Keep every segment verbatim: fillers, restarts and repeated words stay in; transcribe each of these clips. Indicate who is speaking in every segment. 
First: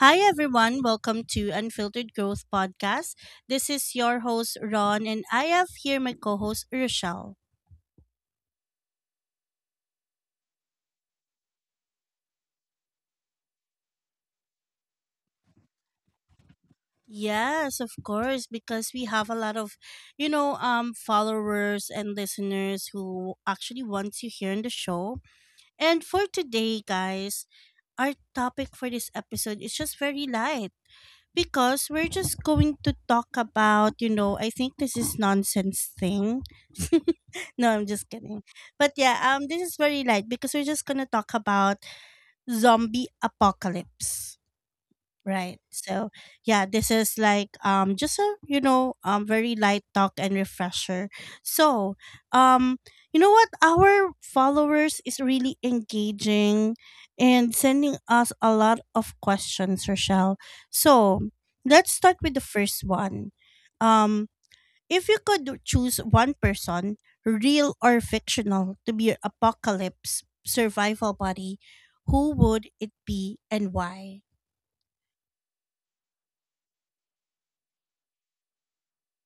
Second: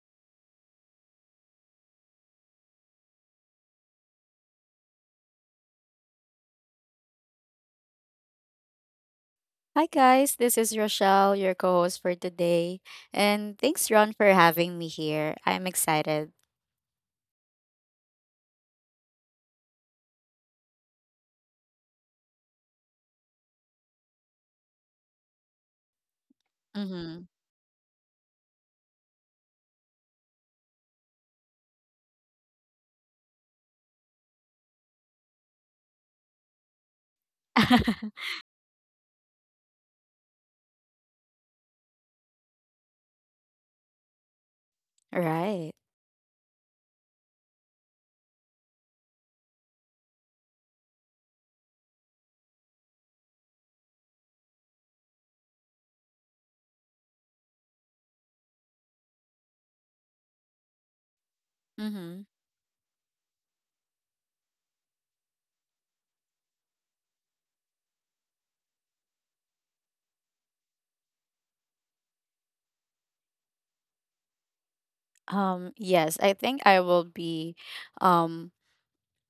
Speaker 1: Hi, everyone. Welcome to Unfiltered Growth Podcast. This is your host, Ron, and I have here my co host, Rochelle.
Speaker 2: Hi guys, this is Rochelle, your co-host for today. And thanks Ron for having me here. I'm excited.
Speaker 1: Yes, of course, because we have a lot of, you know, um, followers and listeners who actually want to hear on the show. And for today,
Speaker 2: Mhm.
Speaker 1: guys, our topic for this episode is just very light. Because we're just going to talk about you know I think this is nonsense thing. No, I'm just kidding. But yeah, um this is very light because we're just gonna talk about zombie apocalypse. Right.
Speaker 2: Right.
Speaker 1: So yeah, this is like um just a you know um very light talk and refresher. So um you know what, our followers is really engaging and sending us a lot of questions, Rochelle. So let's start
Speaker 2: Mhm.
Speaker 1: with the first one. Um if you could choose one person, real or fictional, to be your apocalypse survival buddy, who would it be and why?
Speaker 2: Um yes, I think I will be um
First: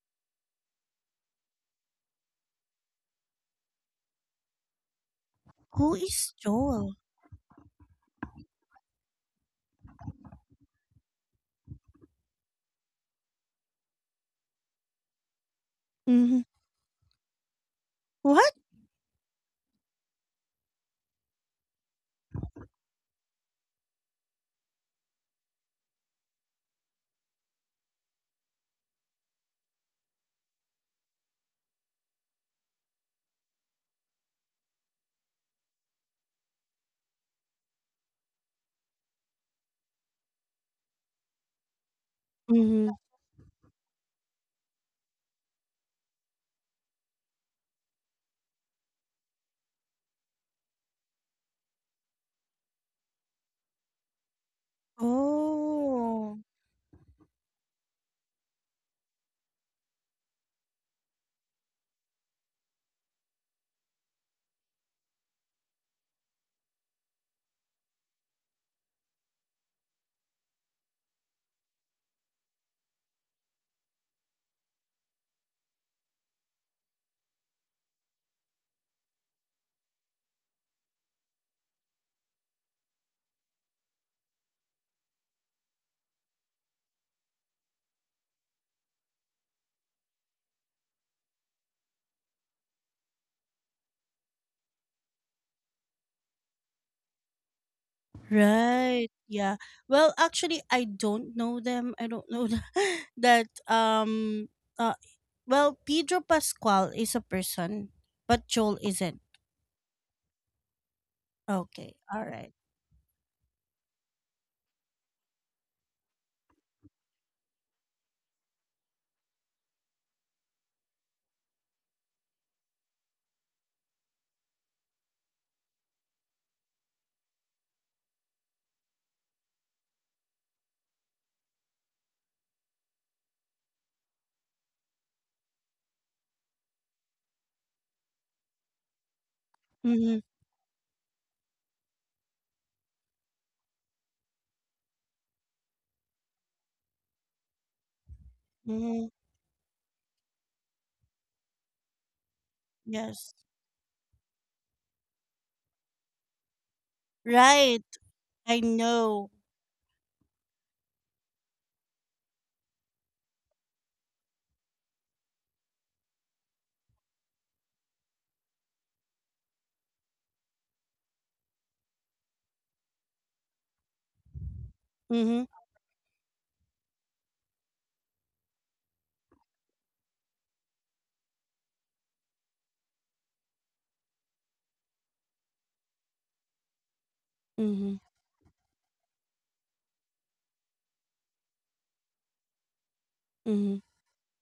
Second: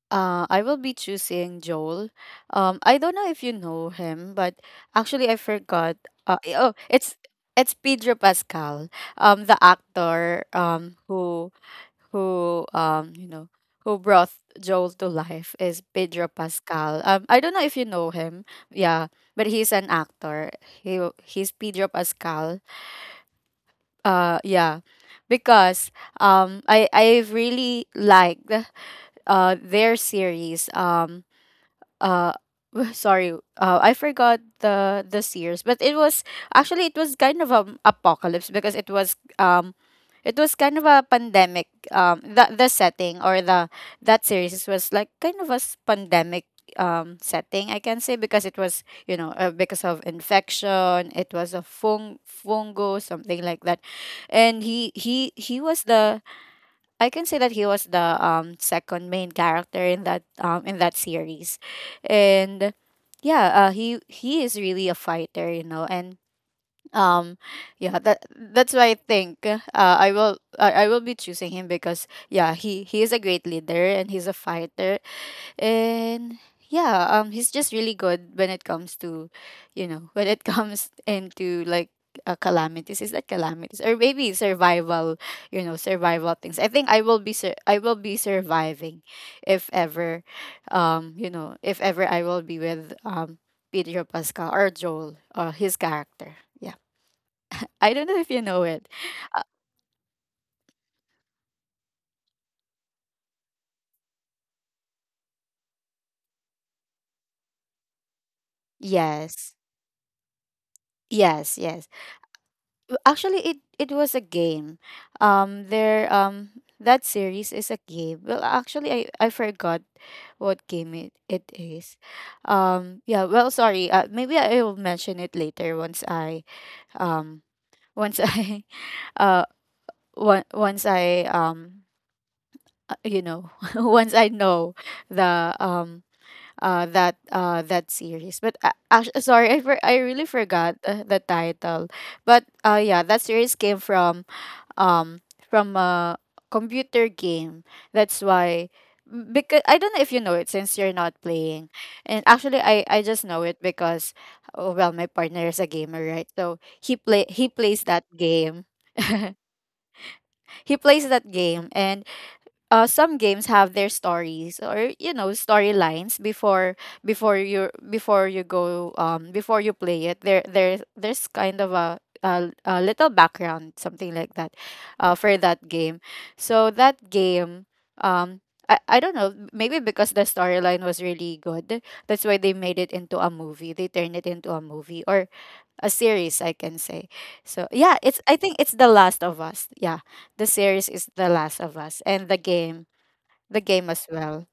Speaker 2: Uh, I will be choosing Joel. Um, I don't know if you know him, but actually I
Speaker 1: Who
Speaker 2: forgot.
Speaker 1: is
Speaker 2: Uh, eh, oh,
Speaker 1: Joel?
Speaker 2: it's it's Pedro Pascal, um, the actor, um, who who um, you know, who brought Joel to life is Pedro
Speaker 1: Mhm.
Speaker 2: Pascal. Um, I don't know if you know him.
Speaker 1: What?
Speaker 2: Yeah, but he's an actor. He he's Pedro Pascal. Uh, yeah, because um, I I really liked uh their series. Um uh sorry uh I forgot the the series, but it was actually, it was kind of an apocalypse because it was um it was kind of a pandemic, um the the
Speaker 1: Mhm.
Speaker 2: setting, or the that series was like kind of a s- pandemic um setting, I can say, because it was, you know, uh, because of infection. It was a fung fungo, something like that, and he he he was the
Speaker 1: Oh.
Speaker 2: I can say that he was the um second main character in that um in that series, and yeah, uh, he he is really a fighter, you know, and um yeah that that's why I think uh, I will I, I will be choosing him because yeah, he he is a great leader and he's a fighter, and yeah, um he's just really good when it comes to, you know, when it comes into like uh, calamities. Is that calamities, or maybe survival, you know, survival things. I think I will be sur- I will be surviving if ever, um you know, if ever I will be with um Pedro Pascal or Joel or his character. Yeah, I don't know if you know it.
Speaker 1: Right. Yeah. Well, actually, I don't know them. I don't know th- that. Um. Uh. Well, Pedro Pascal is a person, but Joel isn't.
Speaker 2: Yes, yes, yes.
Speaker 1: Okay. All right.
Speaker 2: Actually, it it was a game. Um there um That series is a game. Well, actually, i i forgot what game it, it is. Um yeah, well, sorry, uh, maybe I will mention it later, once I um once i uh one once I um uh, you know, once I know the um uh that uh that series. But uh, actu sorry, I for, i really
Speaker 1: Mm-hmm.
Speaker 2: forgot uh, the title. But uh yeah, that series came from um from a computer game. That's why,
Speaker 1: Mm-hmm.
Speaker 2: because I don't know if you know it, since you're not playing. And actually, I I just know
Speaker 1: Yes.
Speaker 2: it because, oh, well, my partner is a gamer, right? So he play he plays
Speaker 1: Right.
Speaker 2: that game.
Speaker 1: I know.
Speaker 2: He plays that game, and uh, some games have their stories, or you know, storylines. Before before you before you go um before you play it, there there there's kind of a a, a little background, something like that, uh, for
Speaker 1: Mm-hmm.
Speaker 2: that game. So that game um I, I don't know, maybe because the storyline was really good, that's why they made it into a movie. They turned it into a movie, or a series, I can say. So yeah,
Speaker 1: Mm-hmm.
Speaker 2: it's, I think it's The Last of Us. Yeah, the series is The Last of Us, and the game, the
Speaker 1: Mm-hmm.
Speaker 2: game as well.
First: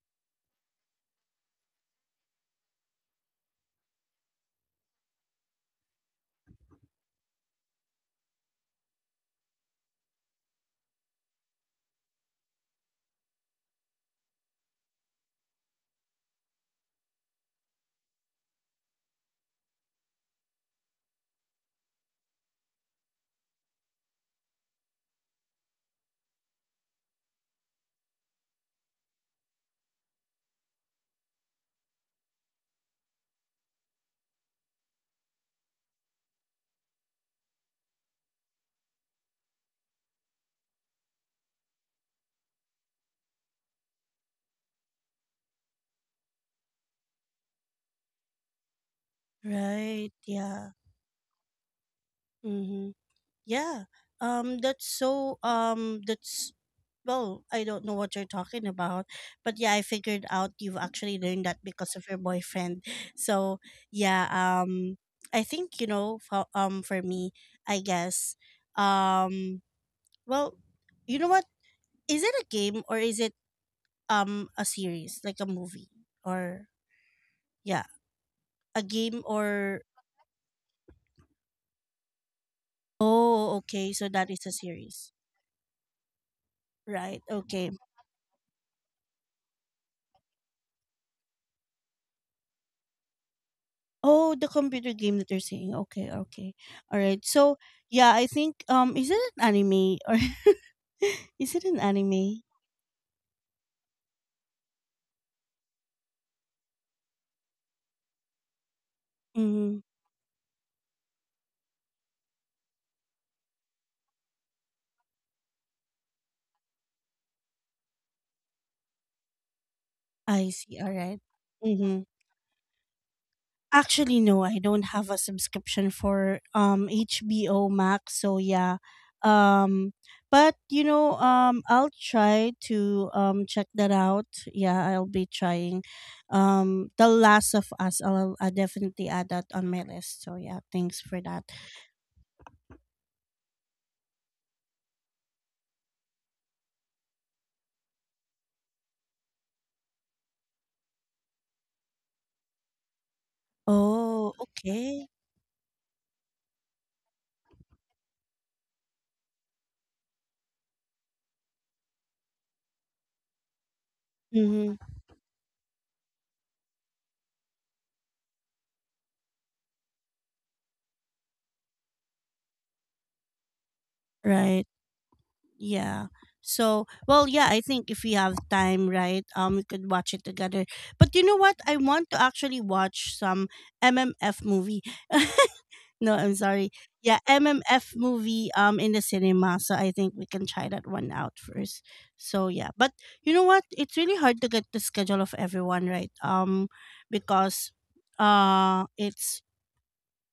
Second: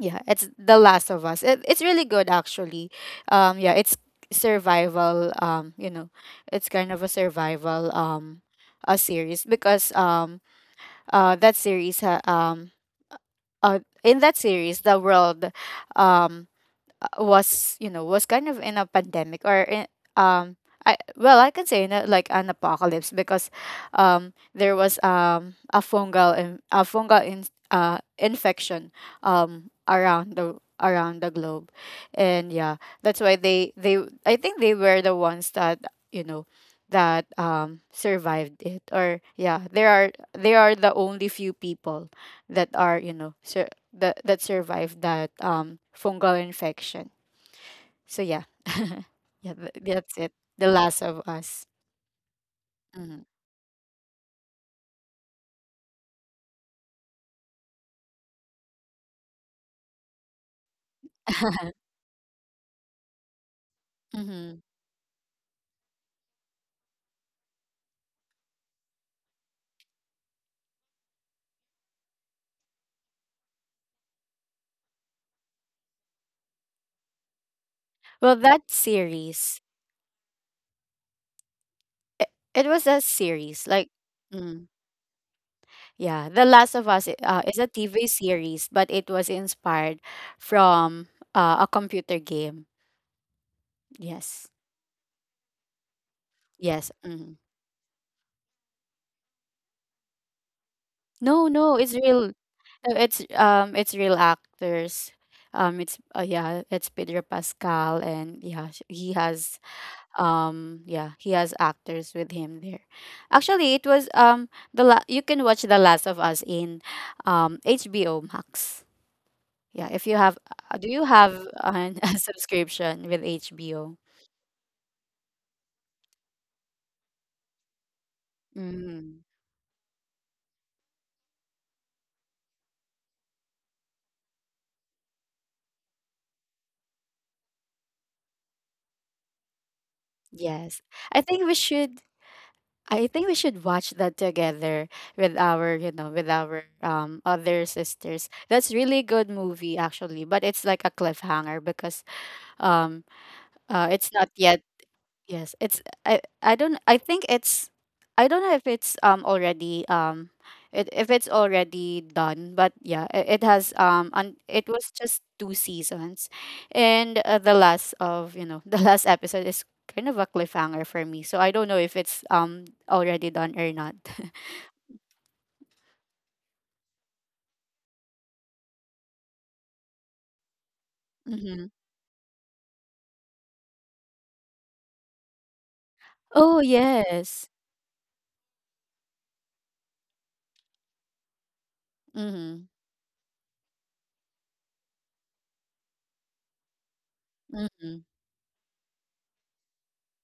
Speaker 2: Yeah, it's The Last of Us. It, it's really good, actually. Um yeah, it's survival, um you know, it's kind of a survival um a series, because um uh that series ha- um uh in that series the world um uh, was, you know, was kind of in a pandemic, or in, um I, well, I can say in a, like an apocalypse, because um there was um a fungal in, a fungal in, uh infection um around the around the globe. And yeah, that's why they they I think they were the ones that, you know, that um survived it. Or yeah, there are they are the only few people that are, you know, sur- that that survived that um fungal infection. So yeah, yeah, th-
Speaker 1: Right.
Speaker 2: that's it. The
Speaker 1: Yeah.
Speaker 2: Last of Us.
Speaker 1: Mm-hmm.
Speaker 2: Hmm.
Speaker 1: Yeah. Um that's so um that's, well, I don't know what you're talking about. But yeah, I figured out you've actually learned that because of your boyfriend. So, yeah,
Speaker 2: Hmm.
Speaker 1: um I think, you know, for, um for me, I guess um well, you know what? Is it a game or is it um a series, like a movie or yeah,
Speaker 2: Well, that
Speaker 1: a game
Speaker 2: series,
Speaker 1: or
Speaker 2: it, it was a
Speaker 1: oh,
Speaker 2: series like.
Speaker 1: okay, so that is a
Speaker 2: Mm.
Speaker 1: series.
Speaker 2: Yeah, The Last of Us i-
Speaker 1: Right.
Speaker 2: uh, is a
Speaker 1: Okay.
Speaker 2: T V series, but it was inspired from uh, a computer game.
Speaker 1: Oh,
Speaker 2: Yes,
Speaker 1: the computer game that you're saying. Okay, okay.
Speaker 2: yes.
Speaker 1: All right.
Speaker 2: Mm.
Speaker 1: So, yeah, I think um is it an anime or
Speaker 2: No,
Speaker 1: is it
Speaker 2: no,
Speaker 1: an
Speaker 2: it's real.
Speaker 1: anime?
Speaker 2: So it's, um it's real actors. Um it's uh, Yeah, it's Pedro Pascal, and yeah, sh- he has
Speaker 1: Mm,
Speaker 2: um yeah, he has actors with him there. Actually, it was, um the la- you can watch The Last of Us in um H B O Max. Yeah, if you have
Speaker 1: I see.
Speaker 2: uh,
Speaker 1: All
Speaker 2: do you
Speaker 1: right.
Speaker 2: have an,
Speaker 1: Mm-hmm.
Speaker 2: a subscription with H B O?
Speaker 1: Actually, no, I don't have a subscription for um H B O Max. So, yeah.
Speaker 2: Mm,
Speaker 1: Um but you know, um I'll try to um check that out. Yeah, I'll be trying um The Last of Us. I'll, I'll definitely add that on my list. So, yeah,
Speaker 2: yes.
Speaker 1: thanks for
Speaker 2: I
Speaker 1: that.
Speaker 2: think we should, I think we should watch that together with our, you know, with our um other sisters. That's really good movie, actually, but it's like a cliffhanger because um uh it's
Speaker 1: Oh,
Speaker 2: not yet.
Speaker 1: okay.
Speaker 2: Yes, it's, I I don't I think it's, I don't know if it's um already um it, if it's already done, but yeah, it, it has um and
Speaker 1: Mm-hmm.
Speaker 2: it was just two seasons, and uh, the last of, you know, the last episode is kind of a cliffhanger for me, so I don't know if it's um already done or not.
Speaker 1: Right. Yeah. So, well, yeah, I think if we have time, right, um, we could watch it together. But you know what?
Speaker 2: Mm-hmm.
Speaker 1: I want to actually watch some M M F movie. No, I'm
Speaker 2: Oh
Speaker 1: sorry. Yeah,
Speaker 2: yes.
Speaker 1: M M F movie um in the cinema, so I think we can try that one out first. So yeah,
Speaker 2: Mm-hmm.
Speaker 1: but you know what? It's really hard to get the schedule of everyone right. Um, because uh, it's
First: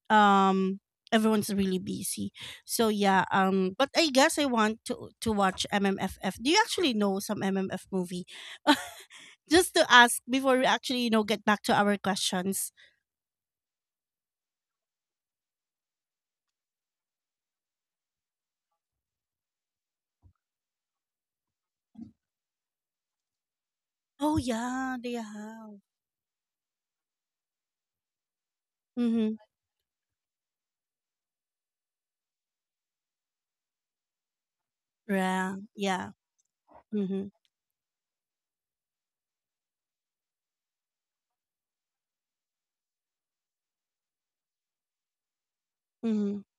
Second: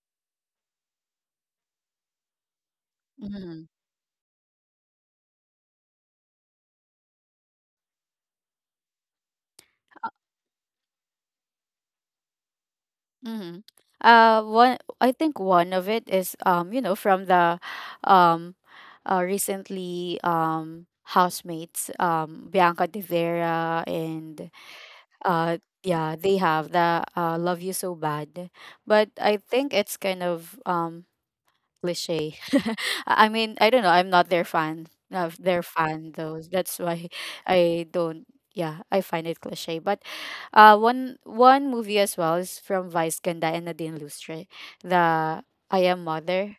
Speaker 1: um everyone's really busy. So yeah,
Speaker 2: Mm-hmm.
Speaker 1: um, but I guess I want to to watch M M F F. Do you actually know some M M F movie? Just to ask before we actually you know get back to our questions.
Speaker 2: Mm-hmm. Uh, one, I think one of it is, um, you know, from the um, uh, recently um housemates, um Bianca De Vera
Speaker 1: Oh
Speaker 2: and
Speaker 1: yeah, they
Speaker 2: uh
Speaker 1: have.
Speaker 2: yeah they have the uh, Love You So Bad, but
Speaker 1: Mm-hmm.
Speaker 2: I think it's kind of um cliche. I I mean, I don't know, I'm not their fan, of
Speaker 1: Yeah,
Speaker 2: their
Speaker 1: yeah.
Speaker 2: fan, those, that's why
Speaker 1: Mhm.
Speaker 2: I don't, yeah, I find it cliche but. Uh, one one movie as well is from Vice Ganda and Nadine Lustre, the I Am
Speaker 1: Mhm.
Speaker 2: Mother.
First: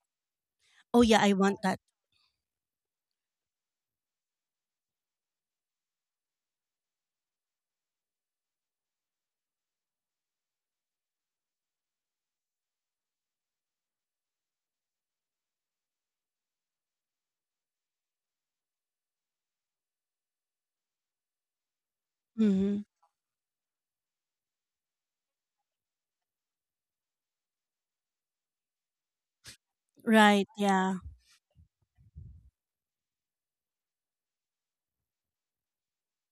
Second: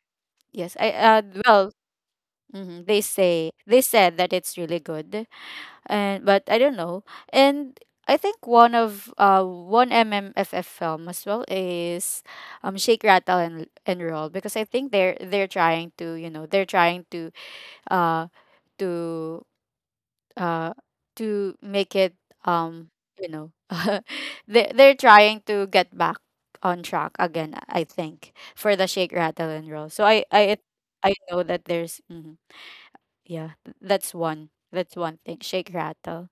Speaker 2: Yes, I
Speaker 1: Oh yeah,
Speaker 2: uh
Speaker 1: I want
Speaker 2: well,
Speaker 1: that.
Speaker 2: mhm, they say, they said that it's really good, and but I don't know. And I think one of uh one M M F F film as well is um Shake Rattle and and Roll, because I think they're they're trying to, you know, they're trying to uh to uh to make it
Speaker 1: Mhm.
Speaker 2: um you know they they're trying to get back on track again, I think, for the Shake Rattle and Roll. So I
Speaker 1: Right,
Speaker 2: I
Speaker 1: yeah.
Speaker 2: I know that there's mhm, yeah, th- that's one, that's one thing, Shake Rattle.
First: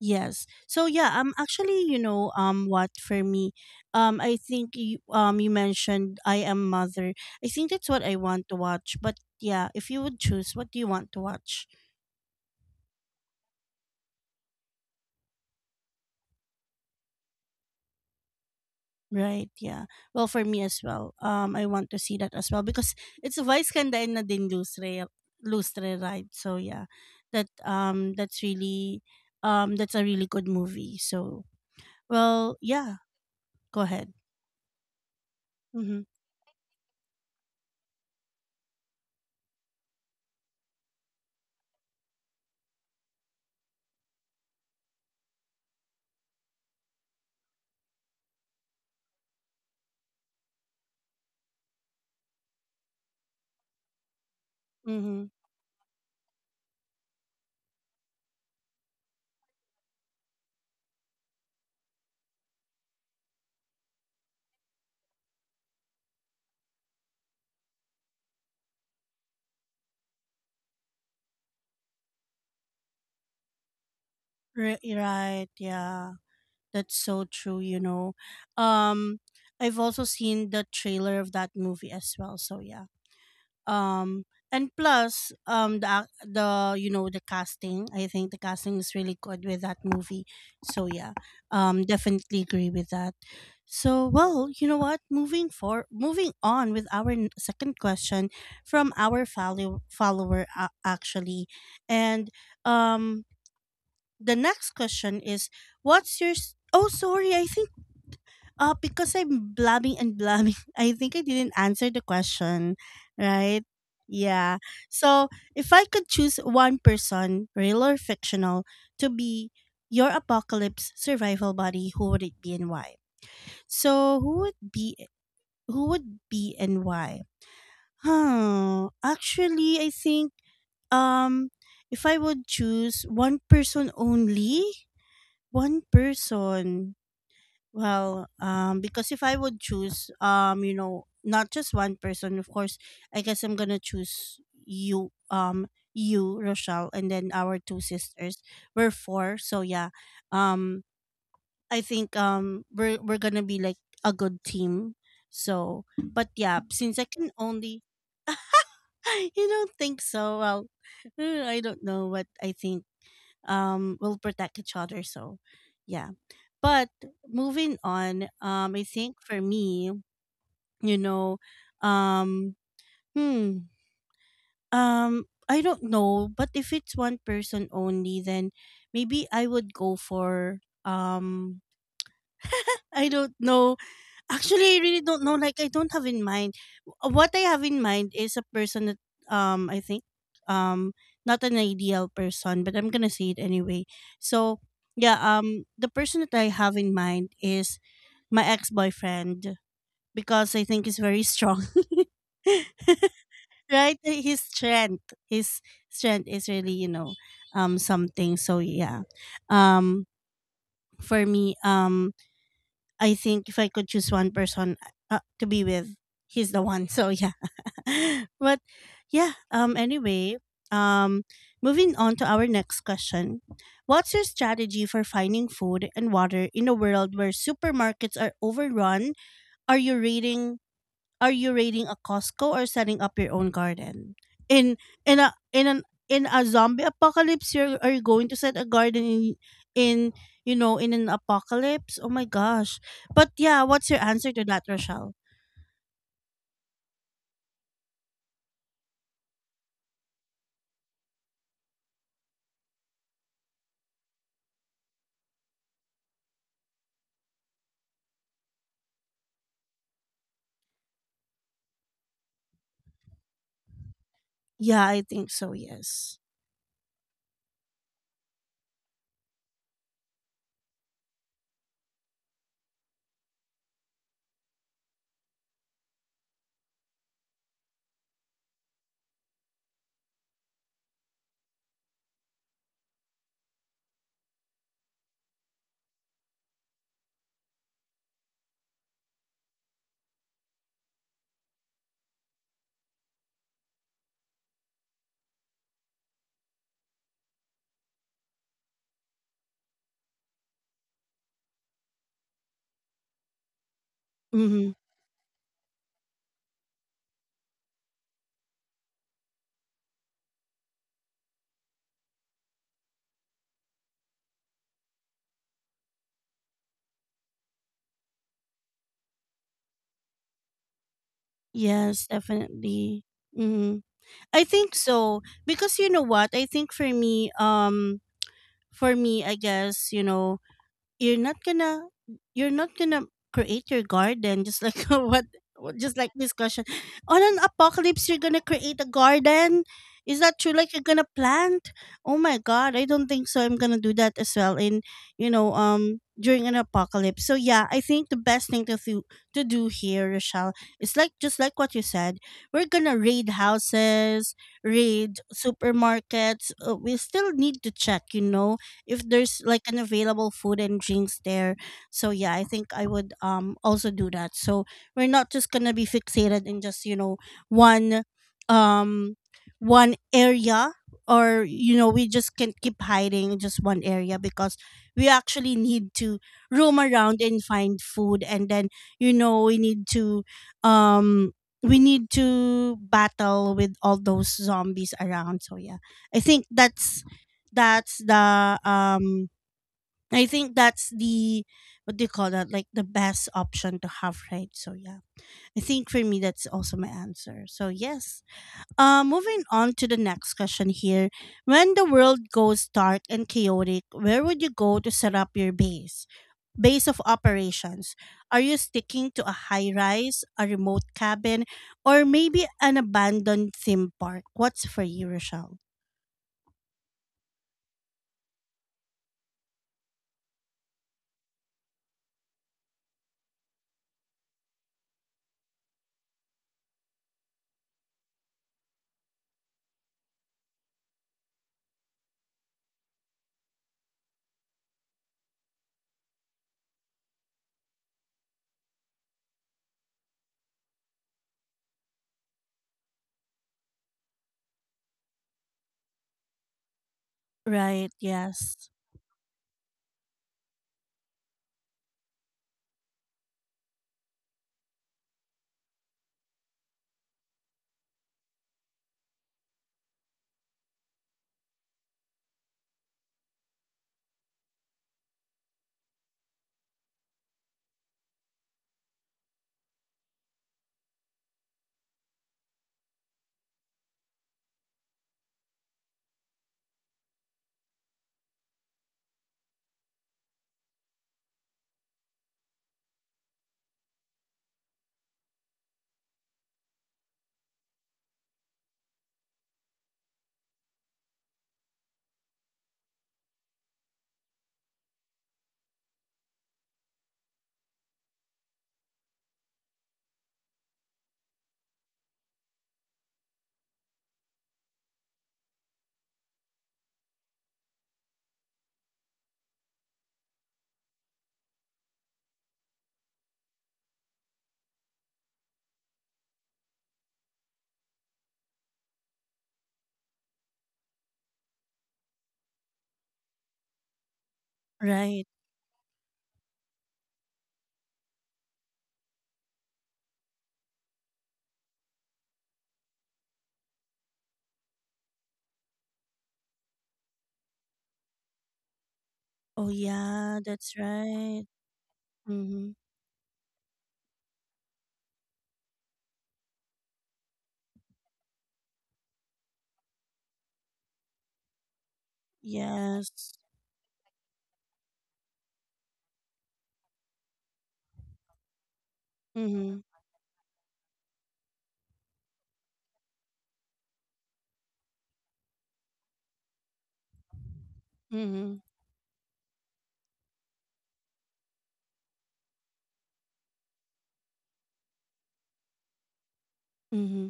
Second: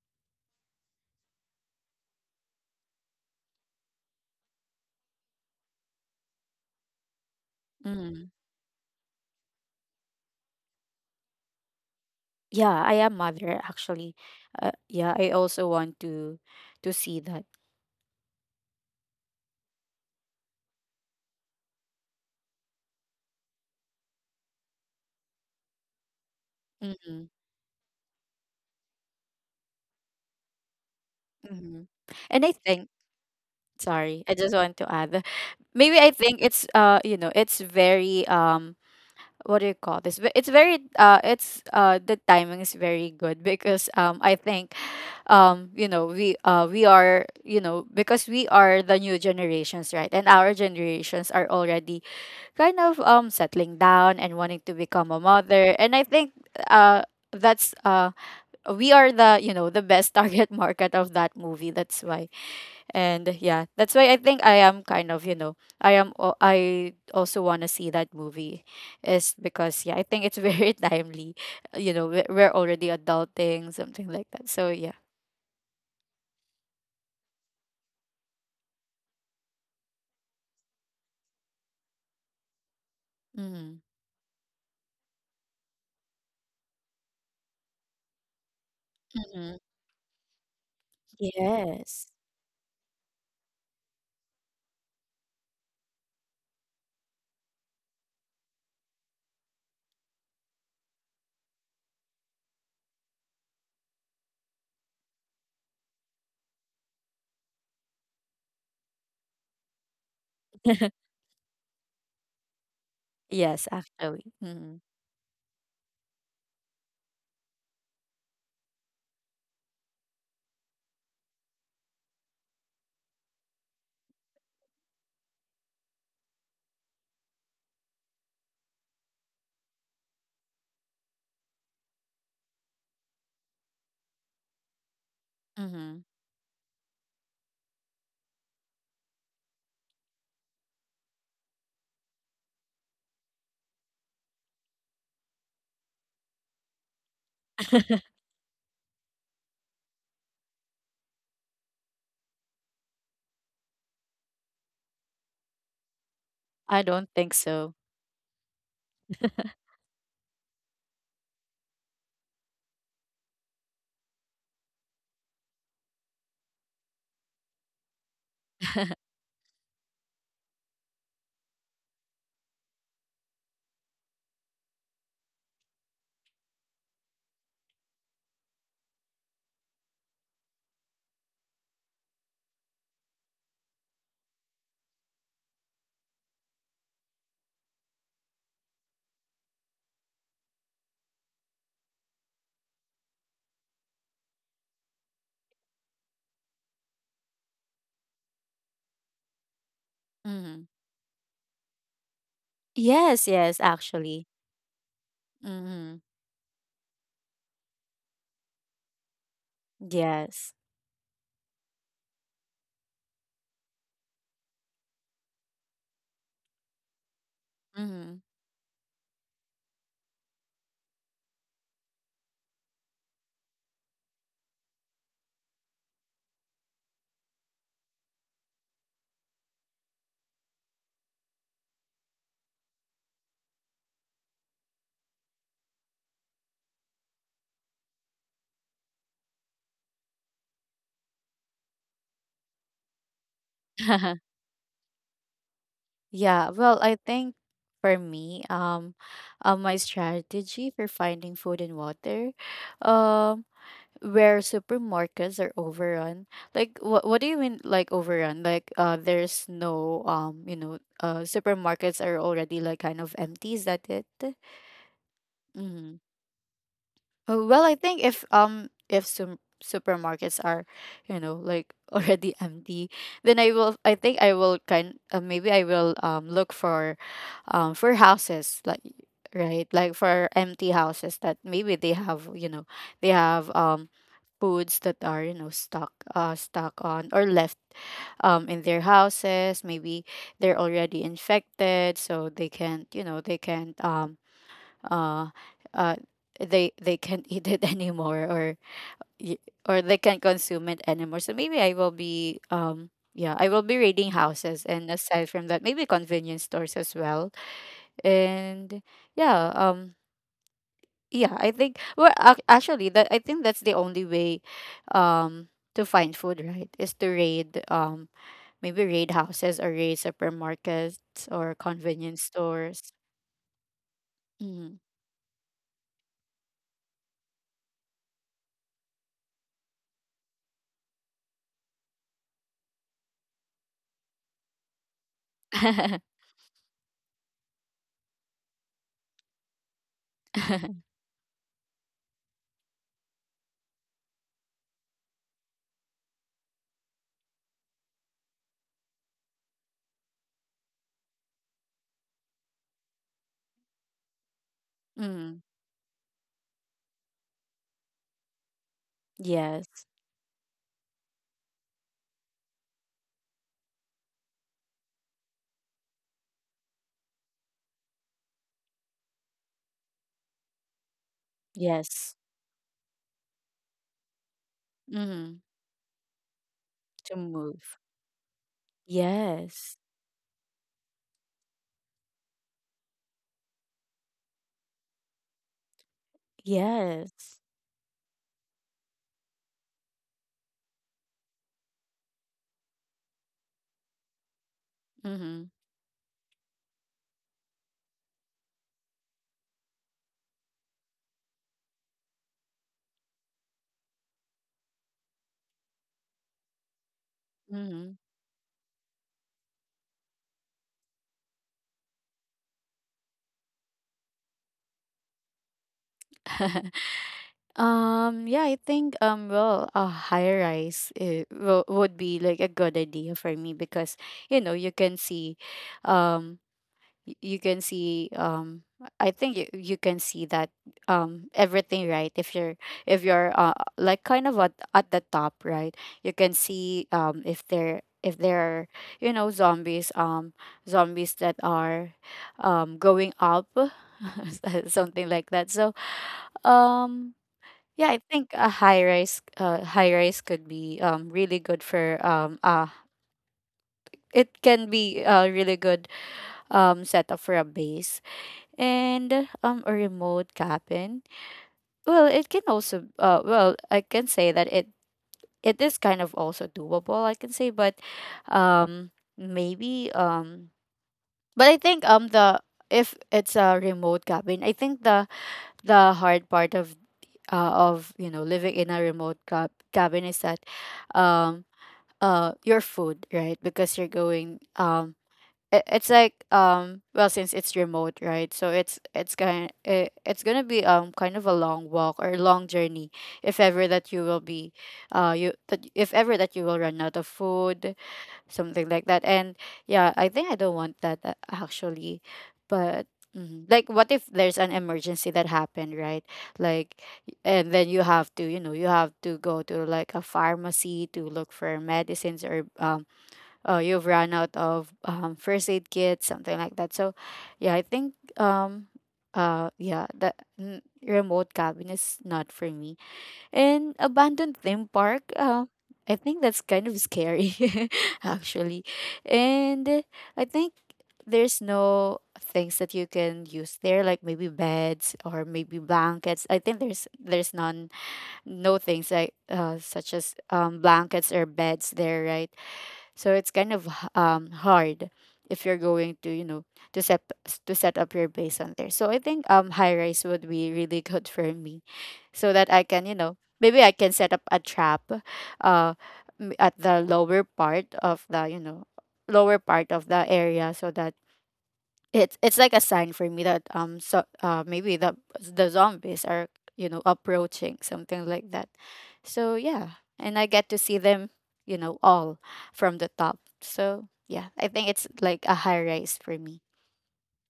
Speaker 1: Yes. So yeah, um actually, you know, um what for me, um I think you, um you mentioned I am mother. I think that's what I
Speaker 2: Mm.
Speaker 1: want to watch. But yeah, if you would choose, what do you want to watch?
Speaker 2: Yeah, I Am Mother, actually, uh, yeah, I also want to to see that.
Speaker 1: Right, yeah. Well, for me as well. Um I want to see that as well because it's a Vice Ganda and Nadine Lustre Lustre, right? So yeah.
Speaker 2: Mm-hmm,
Speaker 1: That um that's really um that's a really good movie. So
Speaker 2: mm-hmm. And I
Speaker 1: well,
Speaker 2: think,
Speaker 1: yeah, go ahead.
Speaker 2: sorry, I just want to add, maybe
Speaker 1: Mm-hmm.
Speaker 2: I think it's, uh you know, it's very um what do you call this? But it's very uh it's uh the timing is very good because um I think um you know, we uh we are, you know, because we are the new generations, right? And our generations are already kind of um settling down and wanting to become a
Speaker 1: Mm-hmm.
Speaker 2: mother. And I think uh that's uh we are, the you know, the best target market of that movie, that's why. And yeah, that's why I think I am kind of, you know, I am al- I also want to see that movie is because yeah, I think it's very timely. You know, we- we're already adulting, something like that. So
Speaker 1: Right,
Speaker 2: yeah.
Speaker 1: right. Yeah. That's so true, you know. Um I've also seen the trailer of that movie as well, so yeah.
Speaker 2: Mm-hmm.
Speaker 1: Um and plus um the ac- the you know the casting, I think the casting is really good
Speaker 2: Mm-hmm.
Speaker 1: with that movie. So yeah. Um
Speaker 2: Yes.
Speaker 1: definitely agree with that. So well, you know what? Moving for moving on with our n- second question from our follow- follower, uh, actually. And um the next question is what's your s- oh sorry I think uh because I'm blabbing and blabbing. I think I didn't answer the question, right?
Speaker 2: Yes, actually.
Speaker 1: Yeah.
Speaker 2: Mm-hmm.
Speaker 1: So if I could choose one person, real or fictional, to be your apocalypse survival buddy, who would it be and why? So who would be, who would be and why? Huh, actually I think um if I would choose one person only, one
Speaker 2: Mm-hmm.
Speaker 1: person. Well, um, because if I would choose, um, you know, not just one person, of course, I guess I'm gonna choose you, um, you, Rochelle, and then our two sisters. We're four, so yeah. Um, I think um, we're we're gonna be like a good team. So, but yeah,
Speaker 2: I
Speaker 1: since I
Speaker 2: don't
Speaker 1: can
Speaker 2: think so.
Speaker 1: only you don't think so. Well, uh, I don't know, but I think um we'll protect each other, so yeah. But moving on, um I think for me, you know, um hmm um I don't know, but if it's one person only, then maybe I would go for um I don't know. Actually, I really don't know. Like, I don't have in mind. Uh, What I have in mind is a person that, um, I think, um, not an ideal person, but I'm gonna say it anyway. So, yeah, um, the person that I have in mind is my ex-boyfriend because
Speaker 2: Mm-hmm.
Speaker 1: I think he's very strong.
Speaker 2: Yes, yes,
Speaker 1: Right?
Speaker 2: actually.
Speaker 1: His strength, his
Speaker 2: Mm-hmm.
Speaker 1: strength is really, you know, um, something. So yeah, um,
Speaker 2: Yes.
Speaker 1: for me, um, I think if I could choose one person uh, to be with, he's the one. So yeah,
Speaker 2: Mm-hmm.
Speaker 1: but yeah. Um. Anyway, um, moving on to our next question: What's your strategy for finding food and water in a world where supermarkets are overrun? Are you reading are you raiding a Costco or setting up your own garden? In in a in an in a zombie apocalypse, you're are you going to set a garden in in you know in an apocalypse? Oh my gosh! But yeah, what's your answer to that, Rochelle?
Speaker 2: Yeah, well, I think for me, um, uh, my strategy for finding food and water, um, where supermarkets are overrun. Like, what what do you mean, like overrun? Like, uh, there's no, um, you know, uh, supermarkets are already like kind of empty. Is that it?
Speaker 1: Yeah, I think so.
Speaker 2: Mm-hmm.
Speaker 1: Yes.
Speaker 2: Oh, well, I think if um if some supermarkets are, you know, like already empty, then I will. I think I will kind. Uh, maybe I will um look for, um for houses, like, right, like for empty houses that maybe they have, you know, they have um foods that are, you know, stuck uh stuck on or left um in their houses. Maybe they're already infected, so they can't, you know, they can't um uh uh they they can't eat it anymore, or y- or they can't consume it anymore. So maybe I will be um yeah, I will be raiding houses,
Speaker 1: Mm-hmm.
Speaker 2: and aside from that, maybe convenience stores as well. And yeah, um yeah, I think, well, ac- actually, that, I think that's the only way um to find food, right? Is to raid, um maybe raid houses or raid supermarkets or
Speaker 1: Yes,
Speaker 2: convenience stores.
Speaker 1: definitely. Mm-hmm. I think
Speaker 2: Mm.
Speaker 1: so because you know what? I think for me, um, for me, I guess, you know, you're not gonna you're not gonna create your garden just like what what- just like this question. On an apocalypse you're gonna create a garden? Is that true? Like you're gonna plant? Oh my god, I don't think so. I'm gonna do that as well in you know, um during an apocalypse. So yeah, I think the best thing to do to do here, Rochelle, is like just like what you said, we're gonna raid houses, raid
Speaker 2: Mm,
Speaker 1: supermarkets. Uh, we still need to check, you know, if there's like an
Speaker 2: yes.
Speaker 1: available food and drinks there. So yeah, I think I would um also do that. So we're not just gonna be fixated in just, you know, one um one area or you know we
Speaker 2: Yes.
Speaker 1: just can't keep hiding in just one area because we
Speaker 2: Mhm.
Speaker 1: actually need to roam
Speaker 2: To
Speaker 1: around and find
Speaker 2: move.
Speaker 1: food and then you know we
Speaker 2: Yes.
Speaker 1: need to um we need to battle with all those zombies around, so yeah, I think that's
Speaker 2: Yes.
Speaker 1: that's the um I think that's the what do you call that? Like the best option to have, right? So yeah.
Speaker 2: Mhm.
Speaker 1: I think for me that's also my answer. So yes. Uh, moving on to the next question here. When the world goes dark and chaotic, where would you go to set up your base? Base of
Speaker 2: Mhm.
Speaker 1: operations. Are you sticking to a high rise, a remote cabin, or maybe an abandoned theme park? What's for you, Rochelle?
Speaker 2: Um, yeah, I think um well, a high rise uh, wo- would be like a good idea for me because you know, you can see um y- you can see um i think you, you can see that um everything, right? If you're if you're uh like kind of at, at the top, right, you can see um if there if there are you know zombies um zombies that are um going up something like that. So um yeah,
Speaker 1: Right,
Speaker 2: I think a
Speaker 1: yes.
Speaker 2: high rise uh high rise could be um really good for um uh it can be a really good um setup for a base. And um a remote cabin, well, it can also uh well, I can say that it it is kind of also doable, I can say, but um maybe um but I think um the if it's a remote cabin, I think the the hard part of uh, of you know living in a remote cab- cabin is that um uh your food, right? Because you're going um it, it's like um well, since it's remote, right, so it's it's going it, it's going to be um kind of a long walk or long journey if ever that you will be uh you that if ever that you will run out of food, something like that. And yeah, I think I don't want that uh, actually. But mhm, like what if there's an emergency that happened, right? Like y- and then you have to you know you have to go to like a pharmacy to look for medicines or um uh, you've run out of um, first aid kit, something like that. So, yeah, I think um, uh, yeah, the n- remote cabin is not for me. And abandoned theme park,
Speaker 1: Right.
Speaker 2: uh, I think that's kind of scary, actually. And uh, I think there's no things that you can use there, like maybe beds or maybe blankets. I think there's there's none, no things like uh
Speaker 1: Oh
Speaker 2: such as
Speaker 1: yeah,
Speaker 2: um
Speaker 1: that's
Speaker 2: blankets or
Speaker 1: right.
Speaker 2: beds there, right?
Speaker 1: Mm-hmm.
Speaker 2: So it's kind of h- um hard if you're going to, you know, to set to set up your base on there. So I think um high rise would be really good for me so that I can, you know,
Speaker 1: Yes.
Speaker 2: maybe I can set up a trap uh m- at the lower part of the, you know, lower part
Speaker 1: Mm-hmm.
Speaker 2: of the area, so that it's it's like a sign for me that um so uh maybe the the zombies are you know approaching, something like that.
Speaker 1: Mm-hmm.
Speaker 2: So yeah, and I get to see them you know all from the top. So yeah, I think it's like a high rise for me.
Speaker 1: Mm-hmm.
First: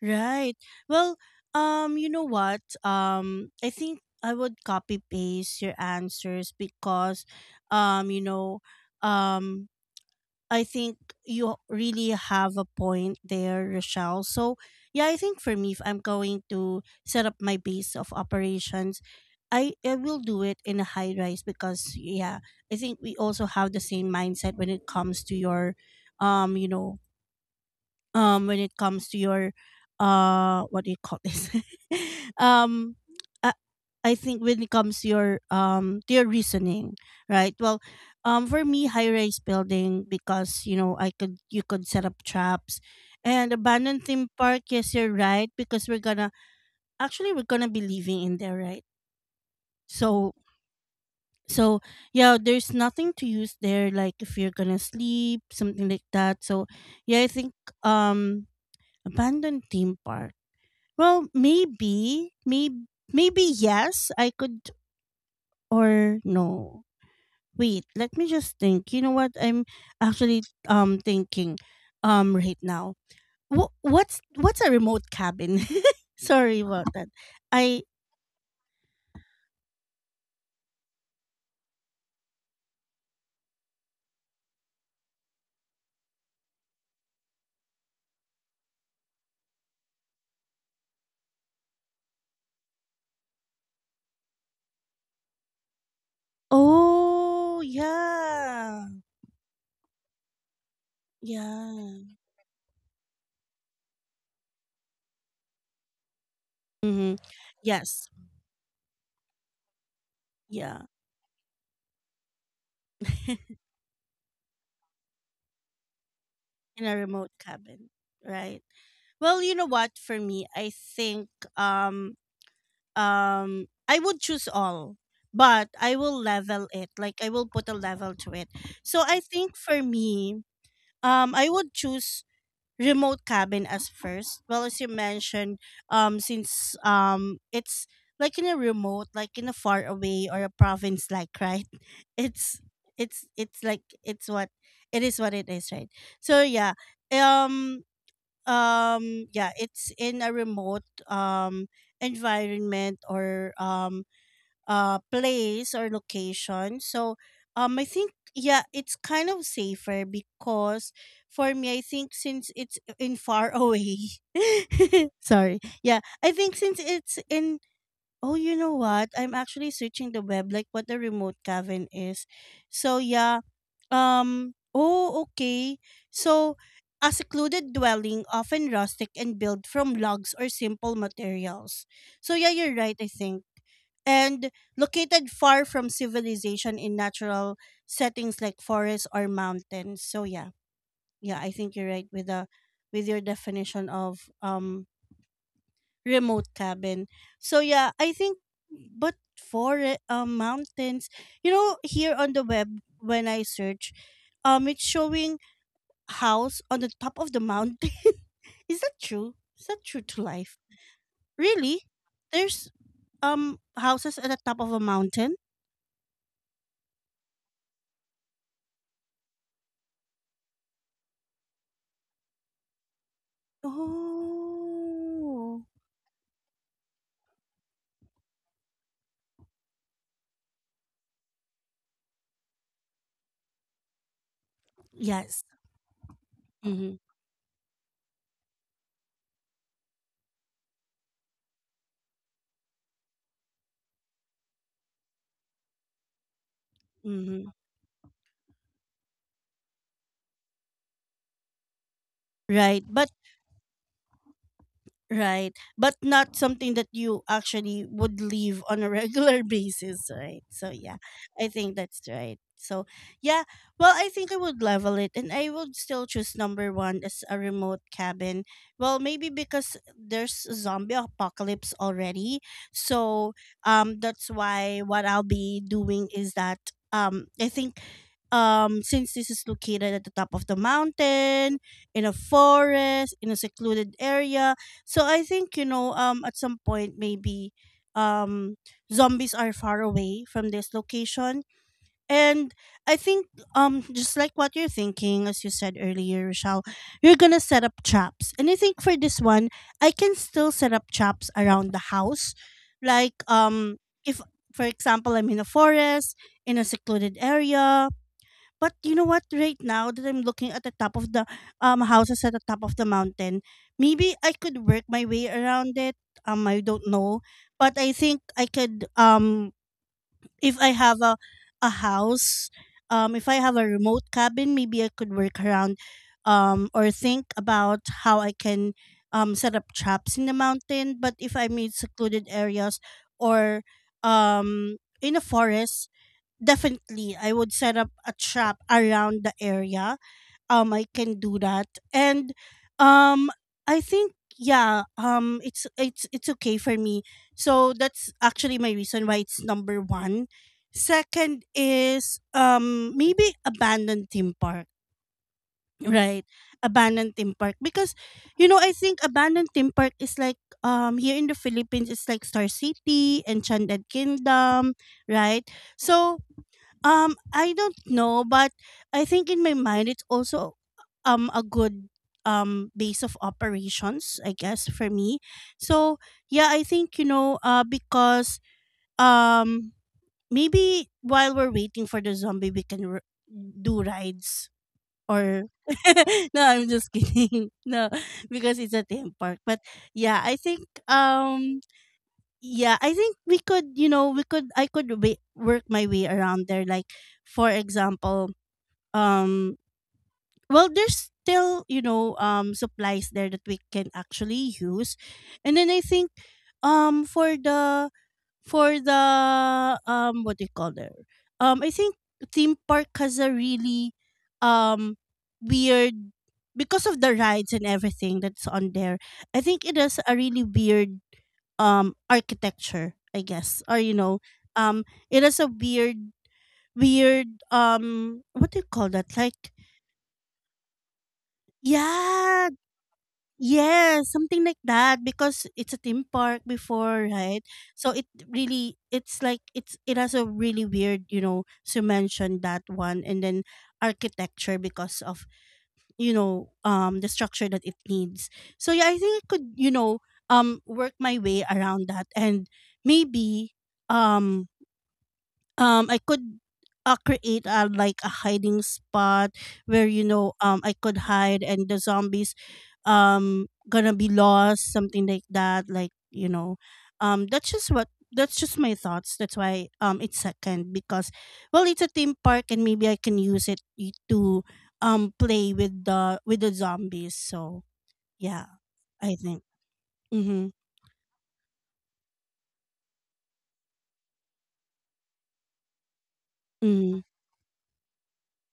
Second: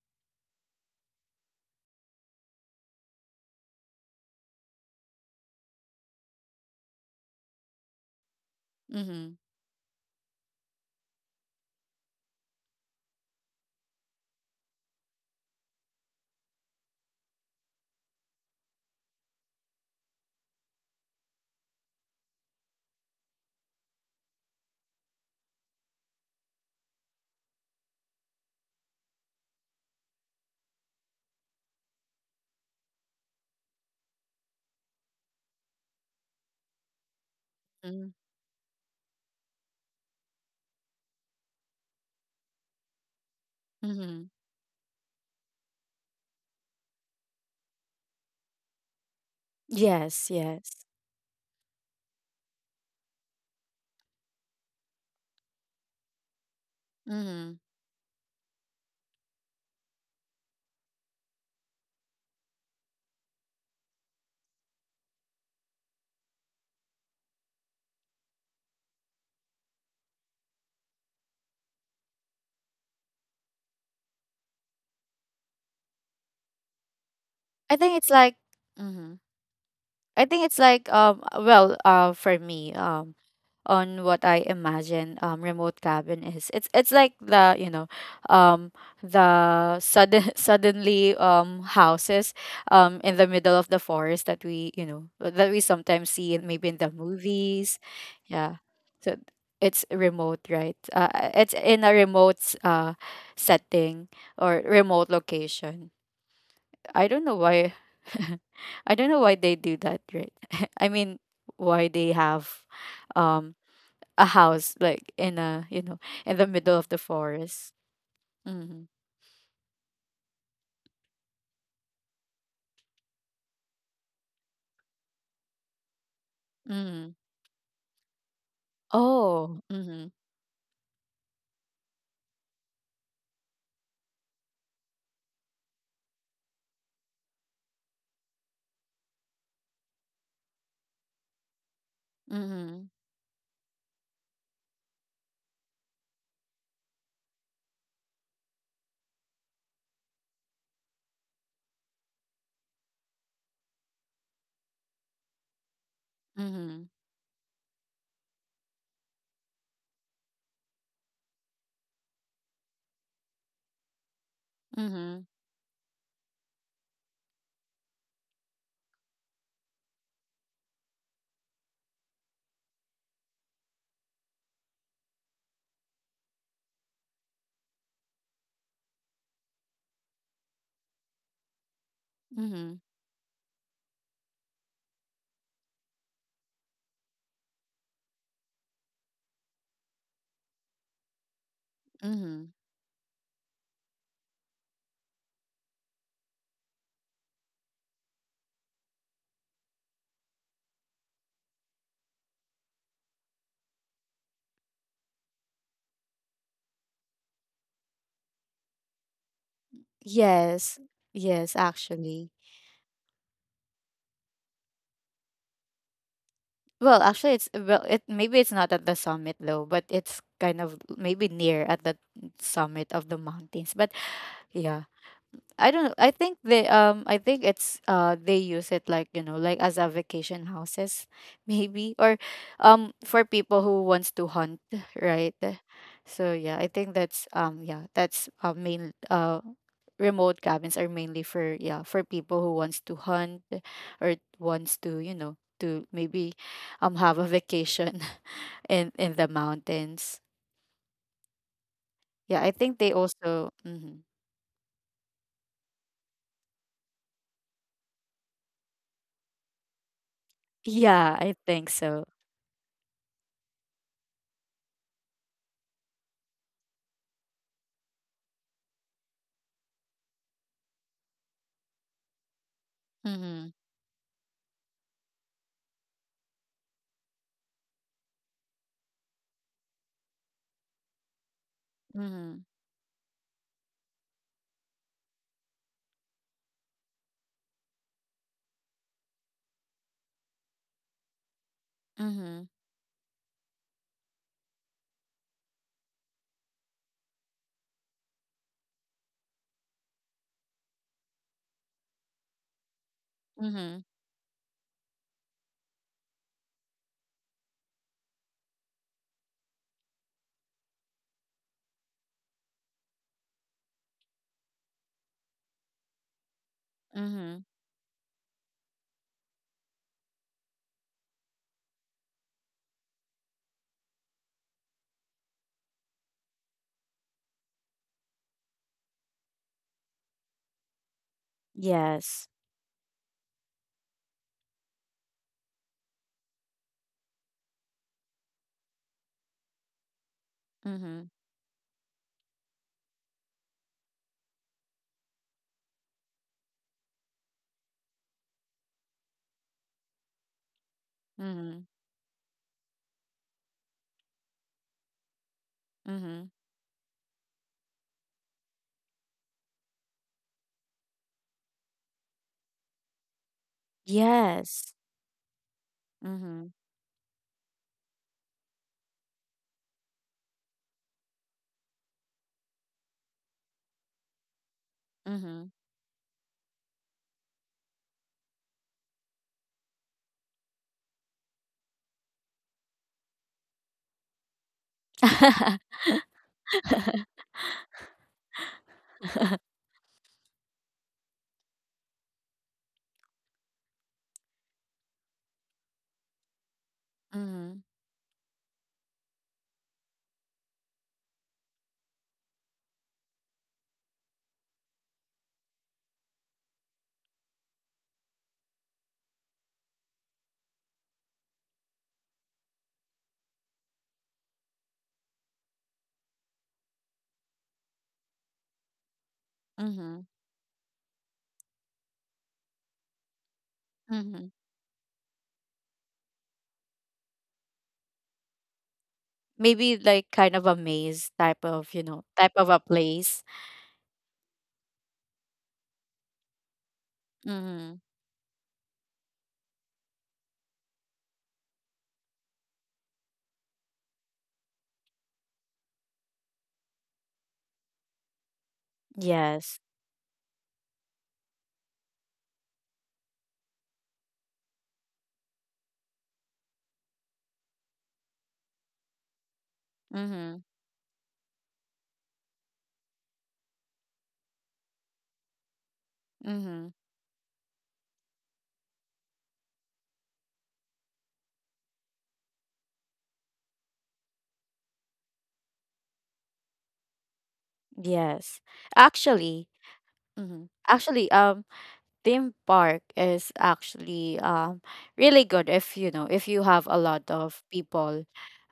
Speaker 1: Right. Well, um, you know what? Um, I think I would copy paste your answers because, um, you know,
Speaker 2: Mm-hmm.
Speaker 1: um, I think you really have a point there, Rochelle. So, yeah, I think for me, if I'm going to set up my base of operations, I, I will do it in a high rise because, yeah, I think we also have the same mindset when it comes to your, um, you know, um when it comes to your uh what do you call this? um I, I think when it comes to your um to your reasoning, right? Well, um for me, high rise building, because you know I could, you could set up traps. And abandoned
Speaker 2: Mm-hmm.
Speaker 1: theme park, yes, you're right, because we're gonna actually we're gonna be living in there, right?
Speaker 2: Yes,
Speaker 1: so
Speaker 2: yes.
Speaker 1: so yeah, there's nothing to use there, like if you're gonna sleep something like that. So yeah, I think
Speaker 2: Mm-hmm.
Speaker 1: um abandoned theme park, well, maybe, maybe, maybe yes, I could, or no. Wait, let me just think. You know what? I'm actually um thinking um right now. Wh- what's what's a remote cabin? Sorry about that.
Speaker 2: I
Speaker 1: I
Speaker 2: think it's like mm-hmm, I think it's like um well uh for me um on what I imagine um remote cabin is. It's it's like the you know um the sudden suddenly um houses um in the middle of the forest that we you know that we sometimes see in, maybe in the
Speaker 1: oh
Speaker 2: movies. Yeah.
Speaker 1: yeah
Speaker 2: So it's remote, right? Uh, it's in
Speaker 1: yeah
Speaker 2: a remote s- uh setting or remote location. I
Speaker 1: mm-hmm.
Speaker 2: don't know why
Speaker 1: Yes
Speaker 2: I don't know why they do that, right?
Speaker 1: yeah
Speaker 2: I mean, why they have um a house like in a you know in the middle
Speaker 1: in
Speaker 2: of
Speaker 1: a
Speaker 2: the
Speaker 1: remote
Speaker 2: forest.
Speaker 1: cabin, right.
Speaker 2: Mm-hmm.
Speaker 1: Well, you know what? For me, I think um um I would choose all, but I will level it.
Speaker 2: Mm-hmm.
Speaker 1: Like I will put a level to it. So I think
Speaker 2: Oh,
Speaker 1: for
Speaker 2: mm-hmm.
Speaker 1: me, um I would choose remote cabin as first. Well, as you mentioned, um since um it's like in a remote, like in a far away or a province like, right? It's
Speaker 2: Mm-hmm.
Speaker 1: it's it's like it's what it is what it is, right? So yeah. Um um yeah, it's in a remote um environment or um uh place or location.
Speaker 2: Mm-hmm.
Speaker 1: So um I think yeah, it's kind of safer because for me I think since it's in far away.
Speaker 2: Mm-hmm.
Speaker 1: Sorry, yeah, I think since it's in, oh you know what, I'm actually searching the web like what the remote cabin is. So yeah. Um, oh, okay. So, a secluded dwelling, often rustic and built from logs or simple materials. So, yeah, you're
Speaker 2: Mm-hmm.
Speaker 1: right, I think. And located far from civilization in natural settings like forests or mountains. So, yeah. Yeah, I think you're right with
Speaker 2: Mm-hmm.
Speaker 1: the with your definition of um remote cabin. So yeah, I think, but for um mountains, you know, here on the web when I search, um it's showing house on the top of the mountain. Is that true? Is that true to life?
Speaker 2: Yes, yes,
Speaker 1: Really?
Speaker 2: actually.
Speaker 1: There's um houses at the top of a mountain?
Speaker 2: Well, actually, it's well, it maybe it's not at the summit though, but it's kind of maybe near at the summit of the mountains, but yeah.
Speaker 1: Oh.
Speaker 2: I don't know. I think they um I think it's uh they use it like, you know, like as a vacation houses maybe, or um for people who wants to hunt, right?
Speaker 1: Yes.
Speaker 2: So yeah, I think
Speaker 1: Mhm.
Speaker 2: that's um yeah, that's uh, main uh remote cabins are mainly for, yeah, for people who wants to hunt or wants to, you know, to maybe um have a
Speaker 1: Mhm.
Speaker 2: vacation in in the mountains. Yeah, I think
Speaker 1: Right.
Speaker 2: they
Speaker 1: But
Speaker 2: also mhm.
Speaker 1: right, but not something that you actually would leave on a regular basis, right? So yeah,
Speaker 2: Yeah, I
Speaker 1: I
Speaker 2: think
Speaker 1: think that's
Speaker 2: so.
Speaker 1: right. So yeah, well, I think I would level it and I would still choose number one as a remote cabin. Well, maybe because there's a zombie apocalypse already. So
Speaker 2: Mhm.
Speaker 1: um that's why what I'll be doing is that um I think um since this is located at the top of the mountain in a
Speaker 2: Mhm.
Speaker 1: forest in a secluded area. So I think, you know, um at some point maybe um zombies are far away from this location.
Speaker 2: Mhm.
Speaker 1: And I think um just like what you're thinking as you said earlier, Rochelle, you're going to set up traps. And I think for this one I can still set up traps around the house, like um
Speaker 2: Mhm.
Speaker 1: if for example I'm in a forest in a secluded area. But you know what? Right now that I'm looking at the top of the um houses at the top of the mountain, maybe I could work my way around it. Um, I don't know,
Speaker 2: Mhm.
Speaker 1: but I think I could, um if I have a a house, um, if I have a remote cabin, maybe I could work around, um, or think about how I can um set up traps in the mountain. But if I'm in
Speaker 2: Yes.
Speaker 1: secluded areas or um in a forest, definitely I would set up a trap around the area. Um, I
Speaker 2: Mhm.
Speaker 1: can do that, and um, I think yeah, um, it's it's it's okay for me. So that's actually my reason why it's number one. Second
Speaker 2: Mhm.
Speaker 1: is um maybe abandoned theme park, right?
Speaker 2: Mhm.
Speaker 1: Abandoned theme park because you know, I think abandoned theme park is like um here in the Philippines, it's like Star City, Enchanted
Speaker 2: Yes.
Speaker 1: Kingdom, right? So
Speaker 2: Mhm.
Speaker 1: um, I don't know, but I think in my mind it's also um a good um base of operations, I guess, for me.
Speaker 2: Mhm.
Speaker 1: So yeah, I think you know, uh, because um maybe while we're waiting for the zombie, we can r- do rides or, no, I'm just kidding. No, because it's a theme park. But yeah, I think um yeah, I think we could, you know, we could, I could wa- work my way around there, like for
Speaker 2: Mhm.
Speaker 1: example, um well, there's still, you know, um supplies there that we can actually use. And then I think um for the for the um what do you call there? Um I think theme park has a really um weird, because of the rides and everything that's on there. I think it has
Speaker 2: Mhm.
Speaker 1: a really weird um architecture, I guess. Or you know,
Speaker 2: Mhm.
Speaker 1: um it has a weird weird um what do you call that? Like
Speaker 2: Maybe like kind of a maze type of, you know, type of
Speaker 1: yeah,
Speaker 2: a place.
Speaker 1: yes, something like that because it's a theme park before, right?
Speaker 2: Mhm.
Speaker 1: So it, really it's like it's, it has a really weird, you know, so mention that one, and then architecture because of, you know, um the structure that it needs. So yeah, I think I could,
Speaker 2: Yes.
Speaker 1: you know, um work my way around that and maybe um um I could, uh, create a like a hiding spot where you know,
Speaker 2: Mhm.
Speaker 1: um I could hide and the zombies um gonna be lost, something like that, like, you know,
Speaker 2: Mhm.
Speaker 1: um that's just what, that's just my thoughts. That's why um it's second, because well, it's a theme park and maybe I can use it y- to um play with the with the zombies. So
Speaker 2: Yes.
Speaker 1: yeah, I think.
Speaker 2: Actually, mhm,
Speaker 1: Mhm.
Speaker 2: actually, Um. theme park is actually um really good if you know if you have a
Speaker 1: Mhm.
Speaker 2: lot of people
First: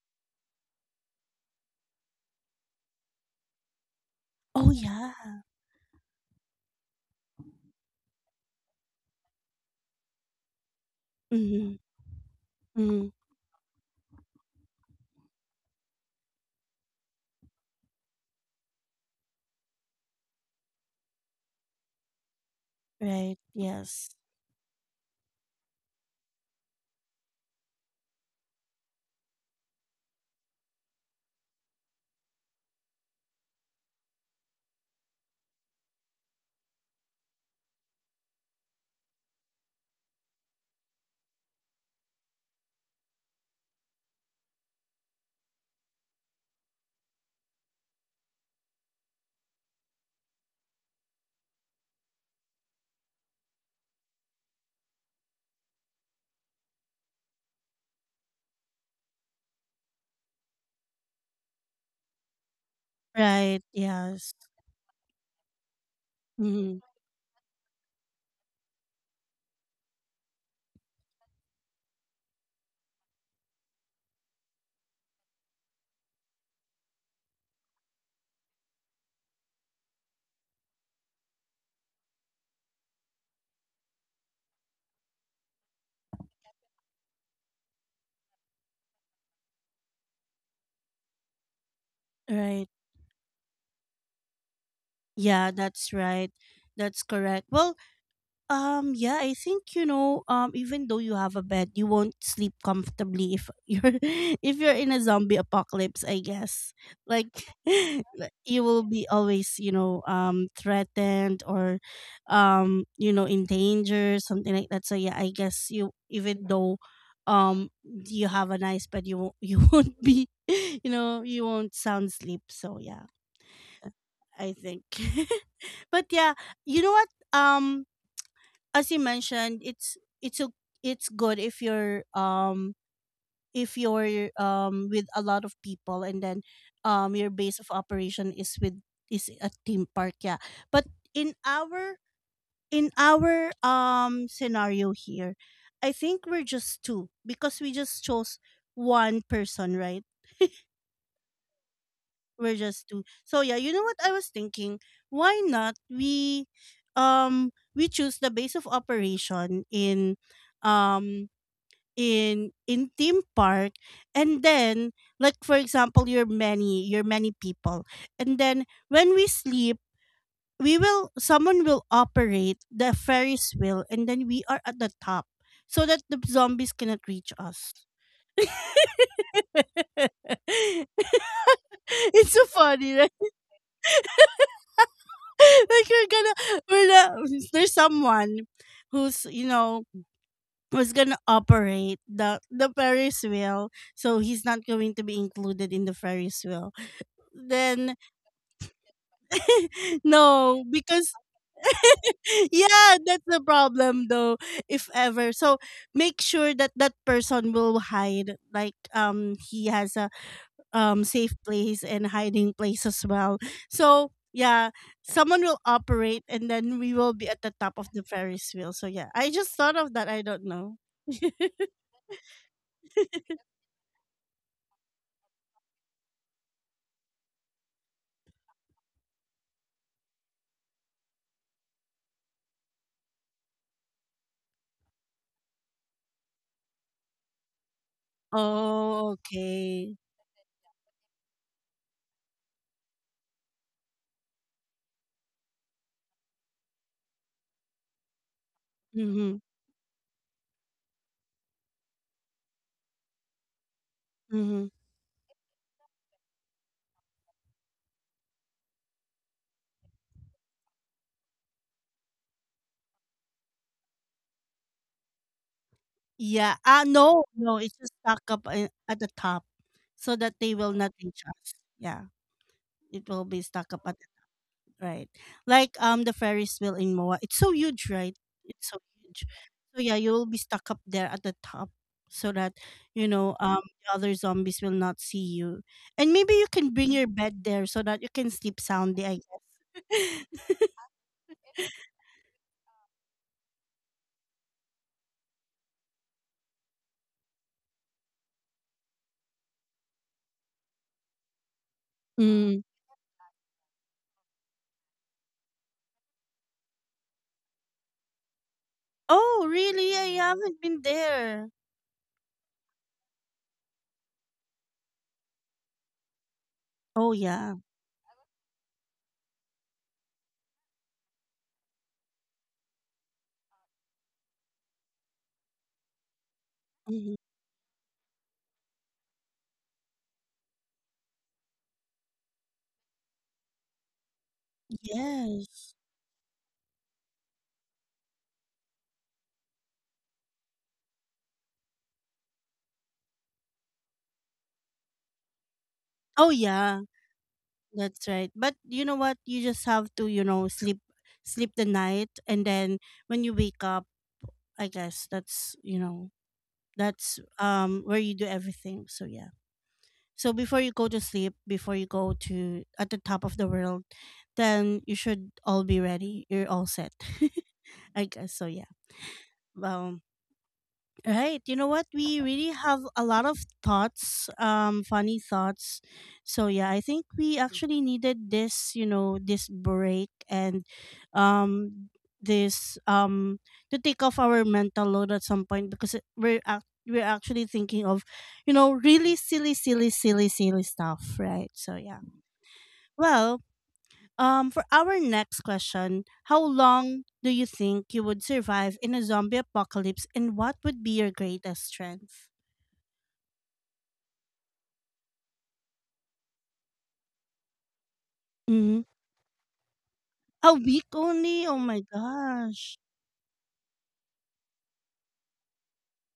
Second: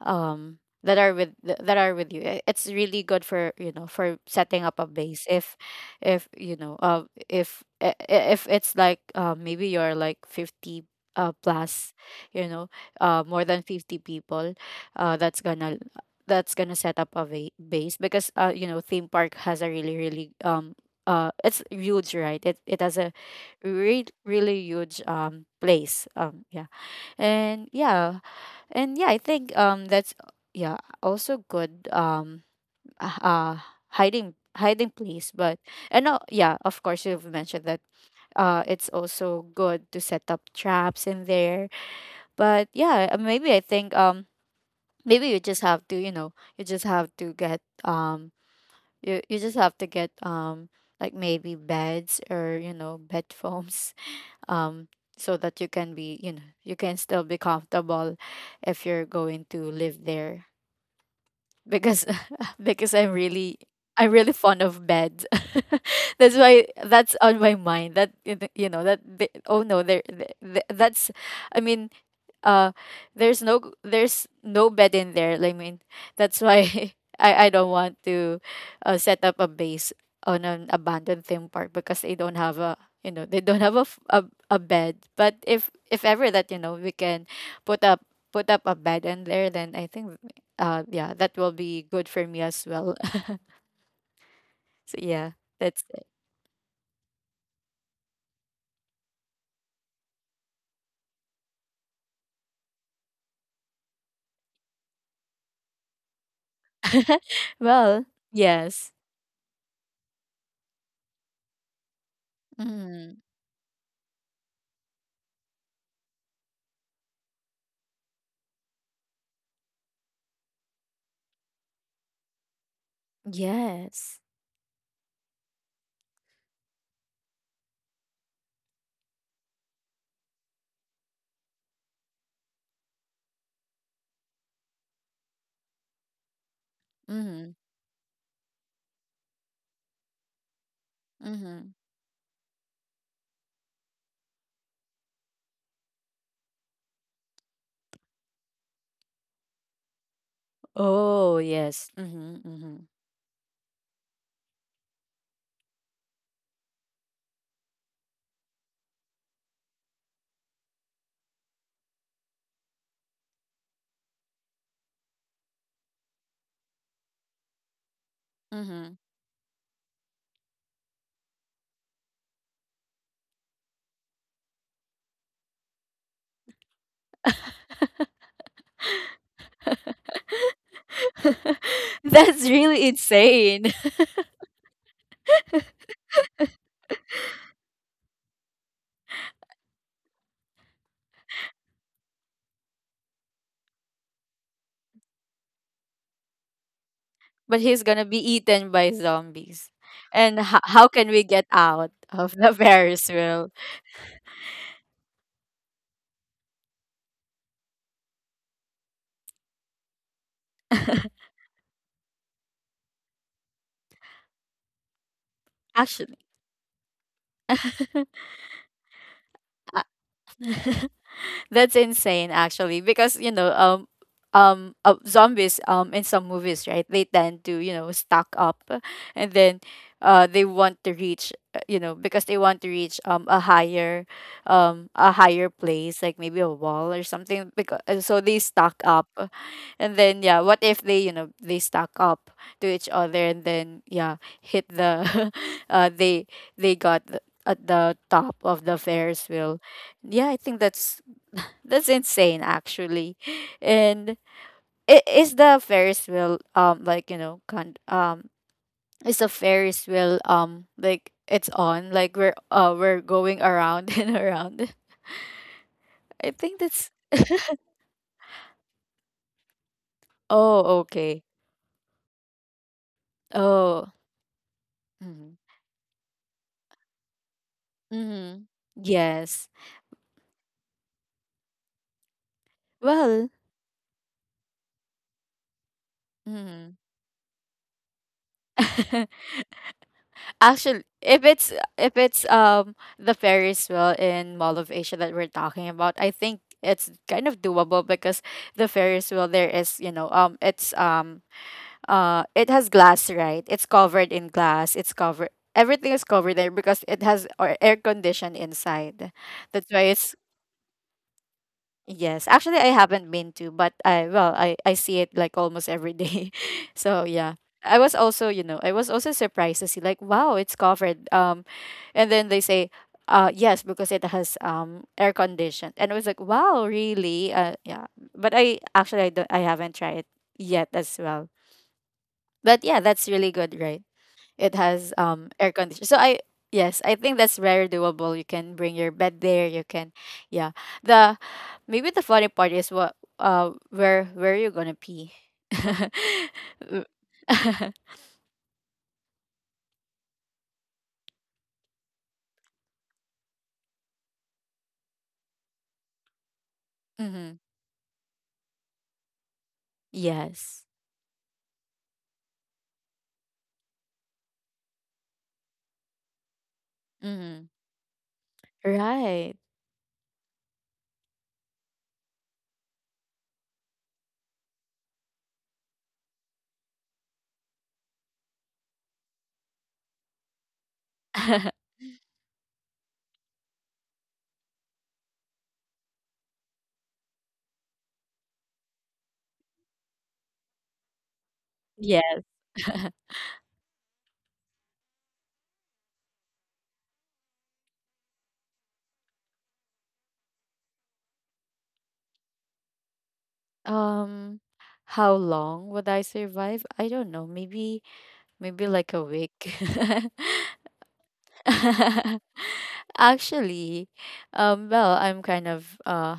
Speaker 2: um that are with th- that are with you. I- it's really good for you know for setting
Speaker 1: Oh
Speaker 2: up a
Speaker 1: yeah.
Speaker 2: base if if you know uh if i- i- if it's like uh, maybe you're like fifty uh
Speaker 1: Mhm.
Speaker 2: plus, you know,
Speaker 1: Mhm.
Speaker 2: uh more than fifty people uh that's gonna that's gonna set up a va- base, because uh you know theme park has a really really um uh it's huge, right? it it has a
Speaker 1: Right,
Speaker 2: really
Speaker 1: yes.
Speaker 2: really huge um place, um yeah. And yeah, and yeah, I think um that's uh, yeah, also good um uh uh, hiding hiding place. But and uh, yeah, of course you've mentioned that uh it's also good to set up traps in there. But yeah, uh, maybe I think um maybe you just have to you know you just have to get um you, you just have to get um like maybe beds or you know bed foams, um so that you can be you know you can still be comfortable if you're going to live there. Because because I'm really
Speaker 1: Right,
Speaker 2: i'm really
Speaker 1: yes.
Speaker 2: fond of bed. That's why
Speaker 1: Mm,
Speaker 2: that's on my mind that you know you know, that the- oh no there the- the- that's, I mean uh there's no there's no bed in there, I mean, that's why. i i don't want to uh, set up a base on an abandoned theme park because they don't have a you know they don't have a, f- a, a bed. But if if ever that you know we can put up put up a bed in there, then I think uh yeah, that will be good for me as
Speaker 1: right.
Speaker 2: well. So yeah,
Speaker 1: Yeah,
Speaker 2: that's
Speaker 1: that's
Speaker 2: it.
Speaker 1: right. That's correct. Well, um, yeah, I think you know, um, even though you have a bed, you won't sleep comfortably if you're, if you're in a zombie apocalypse, I guess, like,
Speaker 2: Well,
Speaker 1: like, you will
Speaker 2: yes.
Speaker 1: be always, you know, um, threatened or, um,
Speaker 2: Mm,
Speaker 1: you know, in danger, something like that. So yeah, I guess you, even though, um, you have a nice bed, you won't, you won't be, you know, you won't sound sleep. So yeah.
Speaker 2: yes.
Speaker 1: I think. But yeah, you know what? Um, as you mentioned, it's it's o- it's good if you're um if you're um with a lot of people, and then um your
Speaker 2: Mm,
Speaker 1: base of operation is with is a theme park. Yeah, but in
Speaker 2: mm-hmm.
Speaker 1: our in our um scenario here, I think we're just two, because we just chose one person, right?
Speaker 2: Oh, yes. Mhm,
Speaker 1: We're
Speaker 2: mhm.
Speaker 1: just two. So yeah, you know what I was thinking? Why not we um we choose the base of operation in um in in theme park, and then like for example, you're many you're many people and then
Speaker 2: Mhm.
Speaker 1: when we sleep, we will someone will operate the ferris wheel and then we are at the top so that the zombies cannot reach us. It's so
Speaker 2: That's really
Speaker 1: funny, right?
Speaker 2: insane.
Speaker 1: Like we're gonna, we're the, there's someone who's, you know, who's gonna operate the the Ferris wheel, so he's not going to be included in the Ferris wheel.
Speaker 2: But he's
Speaker 1: Then
Speaker 2: gonna be eaten by zombies. And ho-
Speaker 1: no,
Speaker 2: how can
Speaker 1: because
Speaker 2: we get out of the
Speaker 1: yeah,
Speaker 2: Ferris
Speaker 1: that's the
Speaker 2: wheel?
Speaker 1: problem though. If ever, so make sure that that person will hide, like um he has a um safe place and hiding place as well. So yeah, someone will
Speaker 2: Actually.
Speaker 1: operate and then we will be at the top of the Ferris wheel. So yeah, I just thought of that. I don't know.
Speaker 2: That's insane, actually, because you know um um uh, zombies um in some movies, right, they tend to you know stock up, and then uh they want to reach uh, you know because they want to reach um a higher um a higher place, like maybe a wall or something, because so they stock up
Speaker 1: Oh,
Speaker 2: and
Speaker 1: okay.
Speaker 2: then yeah, what if they you know they stock up to each other, and then yeah hit the uh they they got the, at the top of the Ferris
Speaker 1: Mm-hmm.
Speaker 2: wheel. Yeah, I think that's that's insane, actually. And
Speaker 1: Mm-hmm.
Speaker 2: it is the Ferris wheel um like you know con- um it's a Ferris wheel um like it's on like we're uh we're going around and around. I think
Speaker 1: Yeah. Ah,
Speaker 2: that's
Speaker 1: no, no, it's just stuck up a- at the top so that they will
Speaker 2: oh
Speaker 1: not
Speaker 2: okay,
Speaker 1: reach us. Yeah. It will be stuck up
Speaker 2: oh
Speaker 1: at the right.
Speaker 2: mm-hmm.
Speaker 1: Like um the Ferris wheel in Moa. It's so huge, right?
Speaker 2: Mm-hmm.
Speaker 1: It's so huge.
Speaker 2: Yes.
Speaker 1: So yeah, you will be stuck up there at the top so that you
Speaker 2: Well,
Speaker 1: know, um the other zombies will not see you. And maybe you
Speaker 2: mm-hmm.
Speaker 1: can bring your bed there so that you can sleep soundly, I guess.
Speaker 2: Actually, if it's if it's um the Ferris wheel in Mall of Asia that we're talking about, I think it's kind of doable because the Ferris wheel there is, you know, um it's um uh it
Speaker 1: Mm.
Speaker 2: has glass, right? It's covered in glass. It's covered everything is covered there because it has or air condition inside.
Speaker 1: Oh,
Speaker 2: That's why
Speaker 1: really?
Speaker 2: it's
Speaker 1: I haven't been there.
Speaker 2: yes, actually, I haven't been to, but I well, I I see it like almost every day. So
Speaker 1: Oh,
Speaker 2: yeah,
Speaker 1: yeah.
Speaker 2: I was also you know I was also surprised to see like wow, it's covered. Um, and then they say, uh, yes, because it has um air conditioned, and I was like wow,
Speaker 1: Mhm.
Speaker 2: really? Uh, yeah, but I actually I don't I haven't tried it yet as well. But yeah, that's really good, right? It has um air
Speaker 1: Yes.
Speaker 2: conditioner. So I yes, I think that's very doable. You can bring your bed there. You can, yeah. The maybe the funny part is what uh where where are you gonna pee?
Speaker 1: Oh, yeah. That's right. But you know what? You just have to, you know, sleep sleep the night and then when you wake up, I guess that's, you know, that's
Speaker 2: Mm-hmm.
Speaker 1: um where you do everything. So, yeah. So before
Speaker 2: Yes.
Speaker 1: you go to sleep, before you go to at the top of the world, then you should all be ready. You're all set.
Speaker 2: Mm-hmm.
Speaker 1: I guess so, yeah.
Speaker 2: Right.
Speaker 1: Um, right. You know what? We really have a lot of thoughts, um, funny thoughts. So yeah, I think we actually needed this, you know, this break and um this um to take off our mental load at some point because it- we're ac- we're actually thinking of, you know, really silly, silly, silly, silly stuff, right? So yeah.
Speaker 2: Yeah.
Speaker 1: Well, um, for our next question, how long do you think you would survive in a zombie apocalypse, and what would be your greatest strength?
Speaker 2: Um. How long would I survive? I don't know. Maybe maybe
Speaker 1: Mm-hmm.
Speaker 2: like a week.
Speaker 1: A week only? Oh my gosh.
Speaker 2: Actually, um, well, I'm kind of uh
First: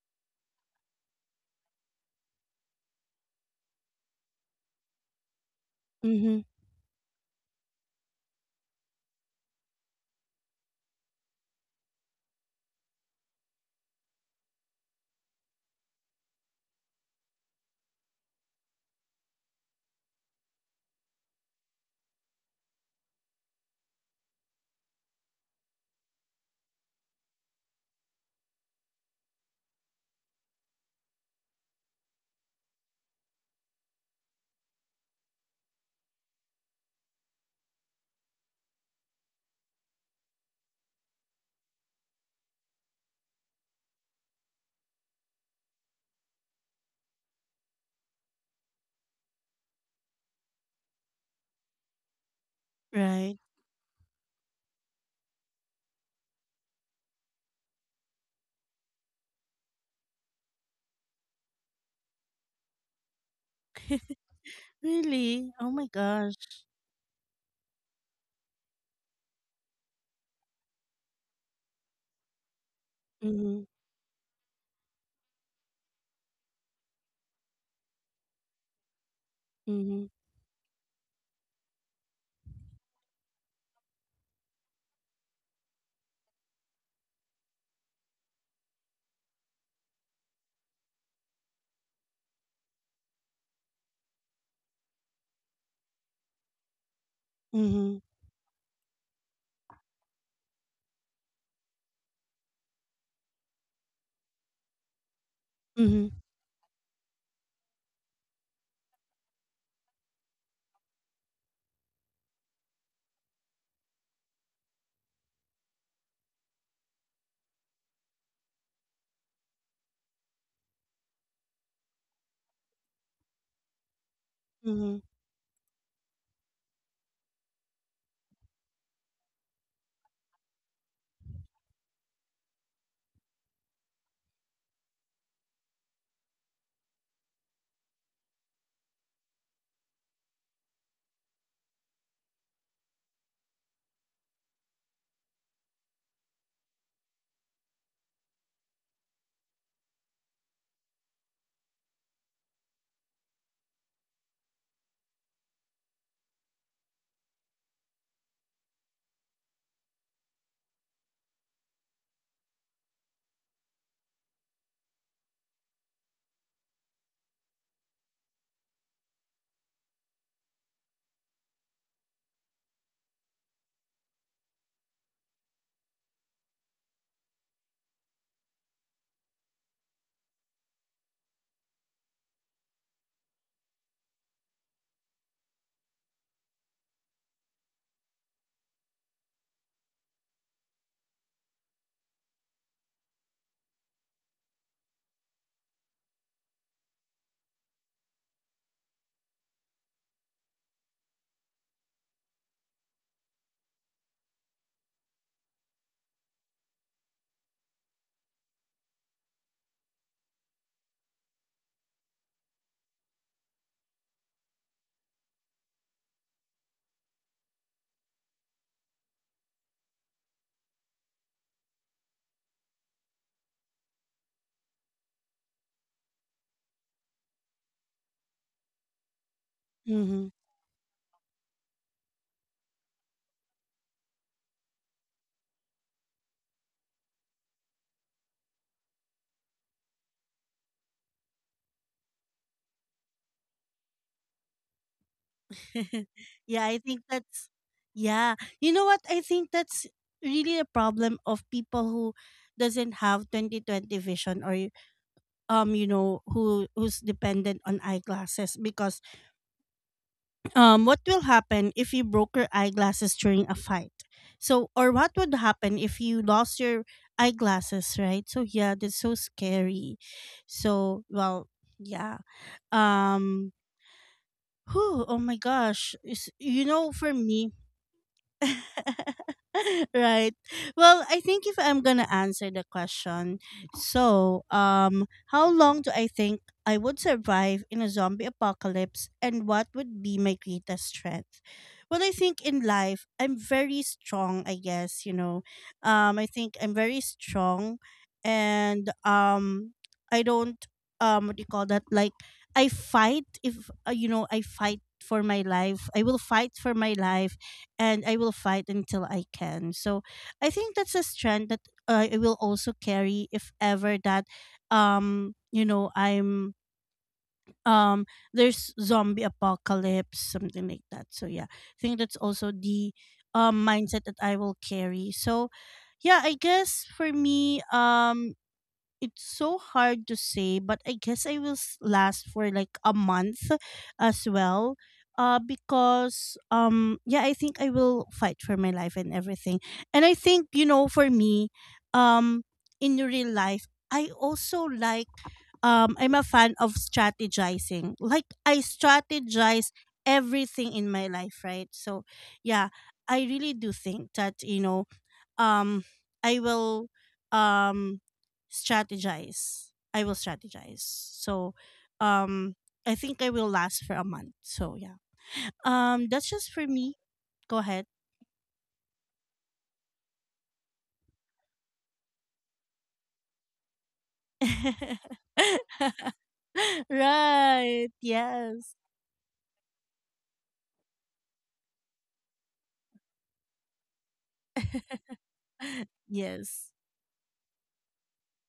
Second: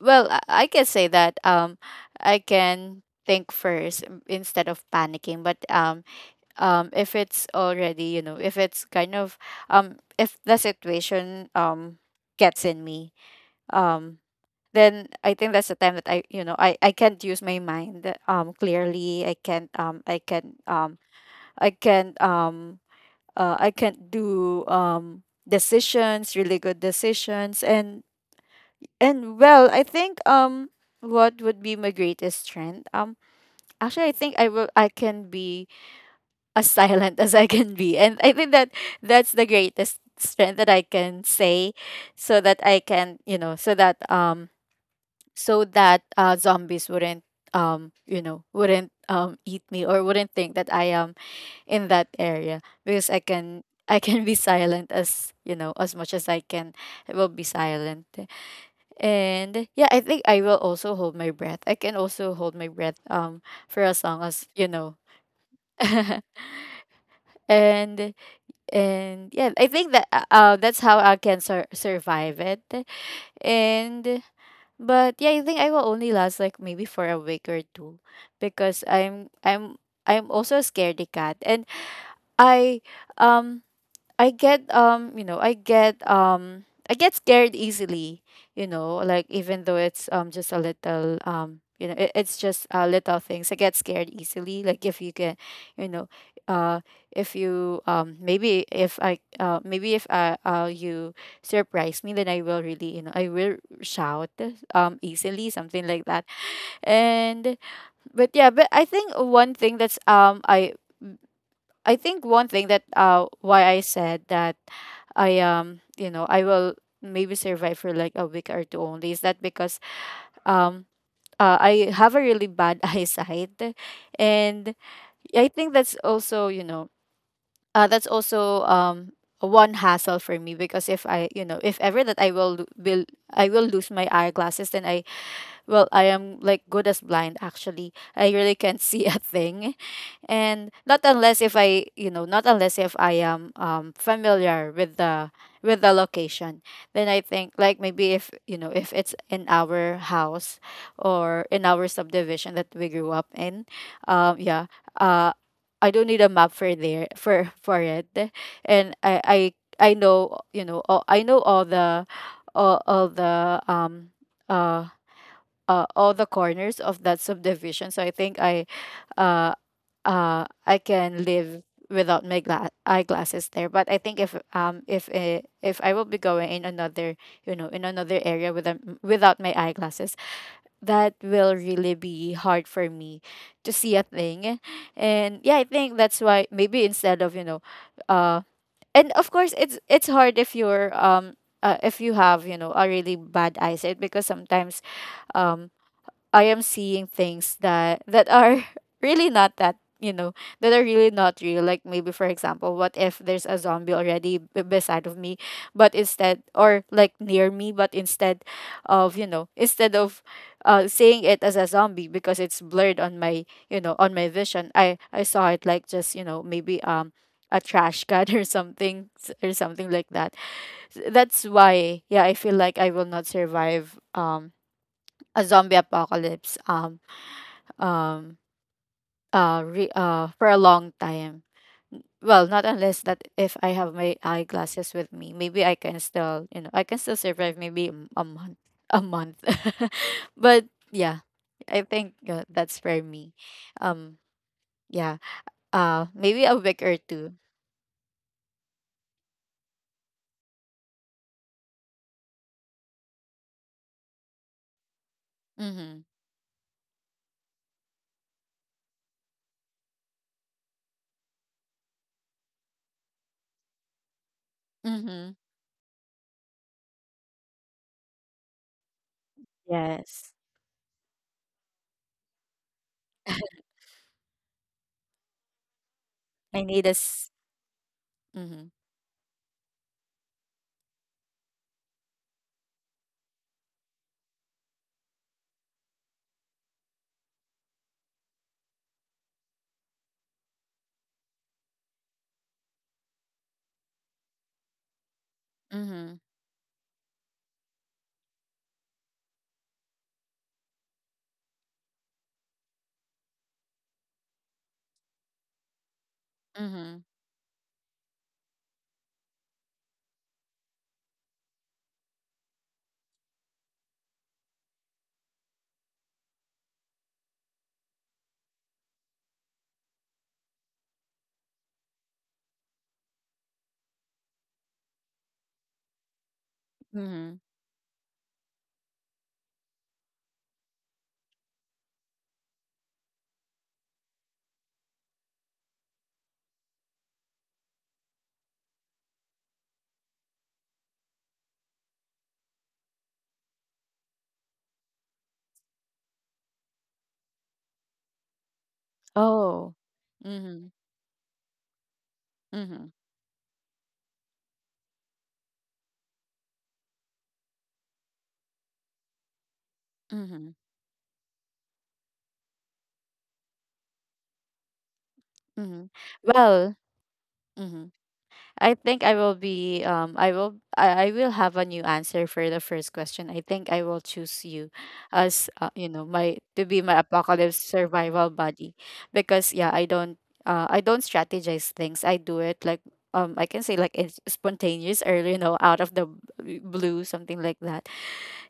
Speaker 2: well, I I can say that um I can think first in- instead of panicking, but um
Speaker 1: Mm-hmm.
Speaker 2: um if it's already, you know, if it's kind of um if the situation um gets in me, um then I think that's the time that I, you know, I I can't use my mind um clearly. I can't um I can um I can um uh I can't do um decisions, really good decisions. and and well, I think um what would be my greatest strength? Um actually I think I will I can be as silent as I can be. And I think that that's the greatest strength that I can say, so that I can, you know, so that um so that uh zombies wouldn't um you know wouldn't um eat me or wouldn't think that I am in that area, because I
Speaker 1: Right.
Speaker 2: can I can be silent as you know as much as I can. I will be silent, and yeah, I think I will also hold my breath. I can also hold my breath um for as long as, you know.
Speaker 1: Really? Oh my gosh.
Speaker 2: and and yeah, I think that uh uh, that's how I can sur- survive it.
Speaker 1: Mm-hmm.
Speaker 2: And But yeah, I think I will only last like maybe for a week or two, because I'm I'm
Speaker 1: Mm-hmm.
Speaker 2: I'm also a scaredy cat. And I, um I get, um you know I get, um I get scared easily. You know like, even though it's um just a little, um you know it, it's just, uh, little things. I get scared easily, like if you can, you know uh if you,
Speaker 1: Mm-hmm.
Speaker 2: um maybe if I uh maybe if I, uh you surprise me, then I will really, you know I will shout, um easily, something like
Speaker 1: Mm-hmm.
Speaker 2: that. And But yeah, but I think, one thing that's um I I think one thing, that uh why I said that, I, um you know I will maybe survive for like a week or two only, is that because, um uh, I have a really bad eyesight. And
Speaker 1: Mm-hmm.
Speaker 2: I think that's also, you know uh, that's also, um one hassle for me, because if I, you know if ever that I will lo- will I will lose my eyeglasses, then I— well, I am, like, good as blind, actually. I really can't see a thing. And not unless if I, you know not unless if I am, um familiar with the, with the location. Then I think, like, maybe, if, you know if it's in our house, or in our subdivision that we grew up in. Um yeah. uh I don't need a map for there, for for it. And i i i know, you know all, I know all the, all, all the um uh uh, all the corners of that subdivision. So I think I, uh uh I can live without my gla- eyeglasses there. But I think, if, um if uh, if I will be going in another, you know in another area with a, without my eyeglasses, that will really be hard for me to see a thing. And yeah, I think that's why, maybe, instead of, you know, uh, and of course, it's it's hard if you're, um. Uh, if you have, you know a really bad eyesight, because sometimes, um I am seeing things that that are really not, that you know that are really not real. Like, maybe for example, what if there's a zombie already b- beside of me, but instead, or like near me, but instead of, you know instead of uh seeing it as a zombie, because it's blurred on my, you know on my vision. I i saw it like, just, you know maybe, um a trash can or something, s- or something like that. S- that's why, yeah, I feel like I will not survive, um a zombie apocalypse, um um uh, re-
Speaker 1: Mm-hmm.
Speaker 2: uh for a long time. N- well, not unless that if I have my eyeglasses with me, maybe I can still, you know I can still survive maybe, m- a month, a month. But yeah, I think, uh, that's for me. um yeah. Uh maybe a
Speaker 1: Yeah, I
Speaker 2: week or
Speaker 1: think
Speaker 2: two.
Speaker 1: that's. Yeah, you know what? I think that's really a problem of people who doesn't have twenty twenty vision or um you
Speaker 2: Mhm.
Speaker 1: know, who who's dependent on eyeglasses, because um what will happen if you broke your eyeglasses during a fight, so, or what would
Speaker 2: Mhm.
Speaker 1: happen if you lost your eyeglasses, right? So yeah, that's so scary.
Speaker 2: Yes.
Speaker 1: So well, yeah, um, whew, oh my gosh. Is-
Speaker 2: I
Speaker 1: you
Speaker 2: need
Speaker 1: know, for
Speaker 2: this.
Speaker 1: me
Speaker 2: Mhm.
Speaker 1: right. Well, I think if I'm gonna answer the question, so um, how long do I think I would survive in a zombie apocalypse, and what would be my greatest strength? Well, I think in life I'm very strong. I guess you know, um,
Speaker 2: Mhm.
Speaker 1: I think I'm very strong, and um, I don't um, what do you call that? Like I fight if uh, you know I fight for my life. I will fight for my
Speaker 2: Mhm.
Speaker 1: life and I will fight until I can. So I think that's a strength that uh, I will also carry if ever that um you know I'm um there's zombie apocalypse something like that. So yeah, I think that's also the um mindset that I will carry. So yeah, I guess for
Speaker 2: Mhm.
Speaker 1: me um it's so hard to say, but I guess I will s- last for like a month as well. Uh, because um, yeah, I think I will fight for my life and everything. And I think you know, for me, um, in real life, I also like um, I'm a fan of strategizing. Like I strategize
Speaker 2: Oh. Mhm.
Speaker 1: everything in my life, right? So yeah,
Speaker 2: Mhm.
Speaker 1: I really do think that you know um I will um strategize. I will
Speaker 2: Mhm.
Speaker 1: strategize. So um I think I will last for a month. So yeah.
Speaker 2: Mhm.
Speaker 1: Um that's just for
Speaker 2: Well.
Speaker 1: me. Go ahead.
Speaker 2: Mhm. I think I will be, um I will I, I will have a new answer for the first question. I think I will choose you as, uh, you know my to be my apocalypse
Speaker 1: Right.
Speaker 2: survival buddy,
Speaker 1: Yes.
Speaker 2: because, yeah, I don't uh I don't strategize things. I do it like, um I can say, like, it's spontaneous, or, you know out of the b-
Speaker 1: Yes.
Speaker 2: blue, something like that.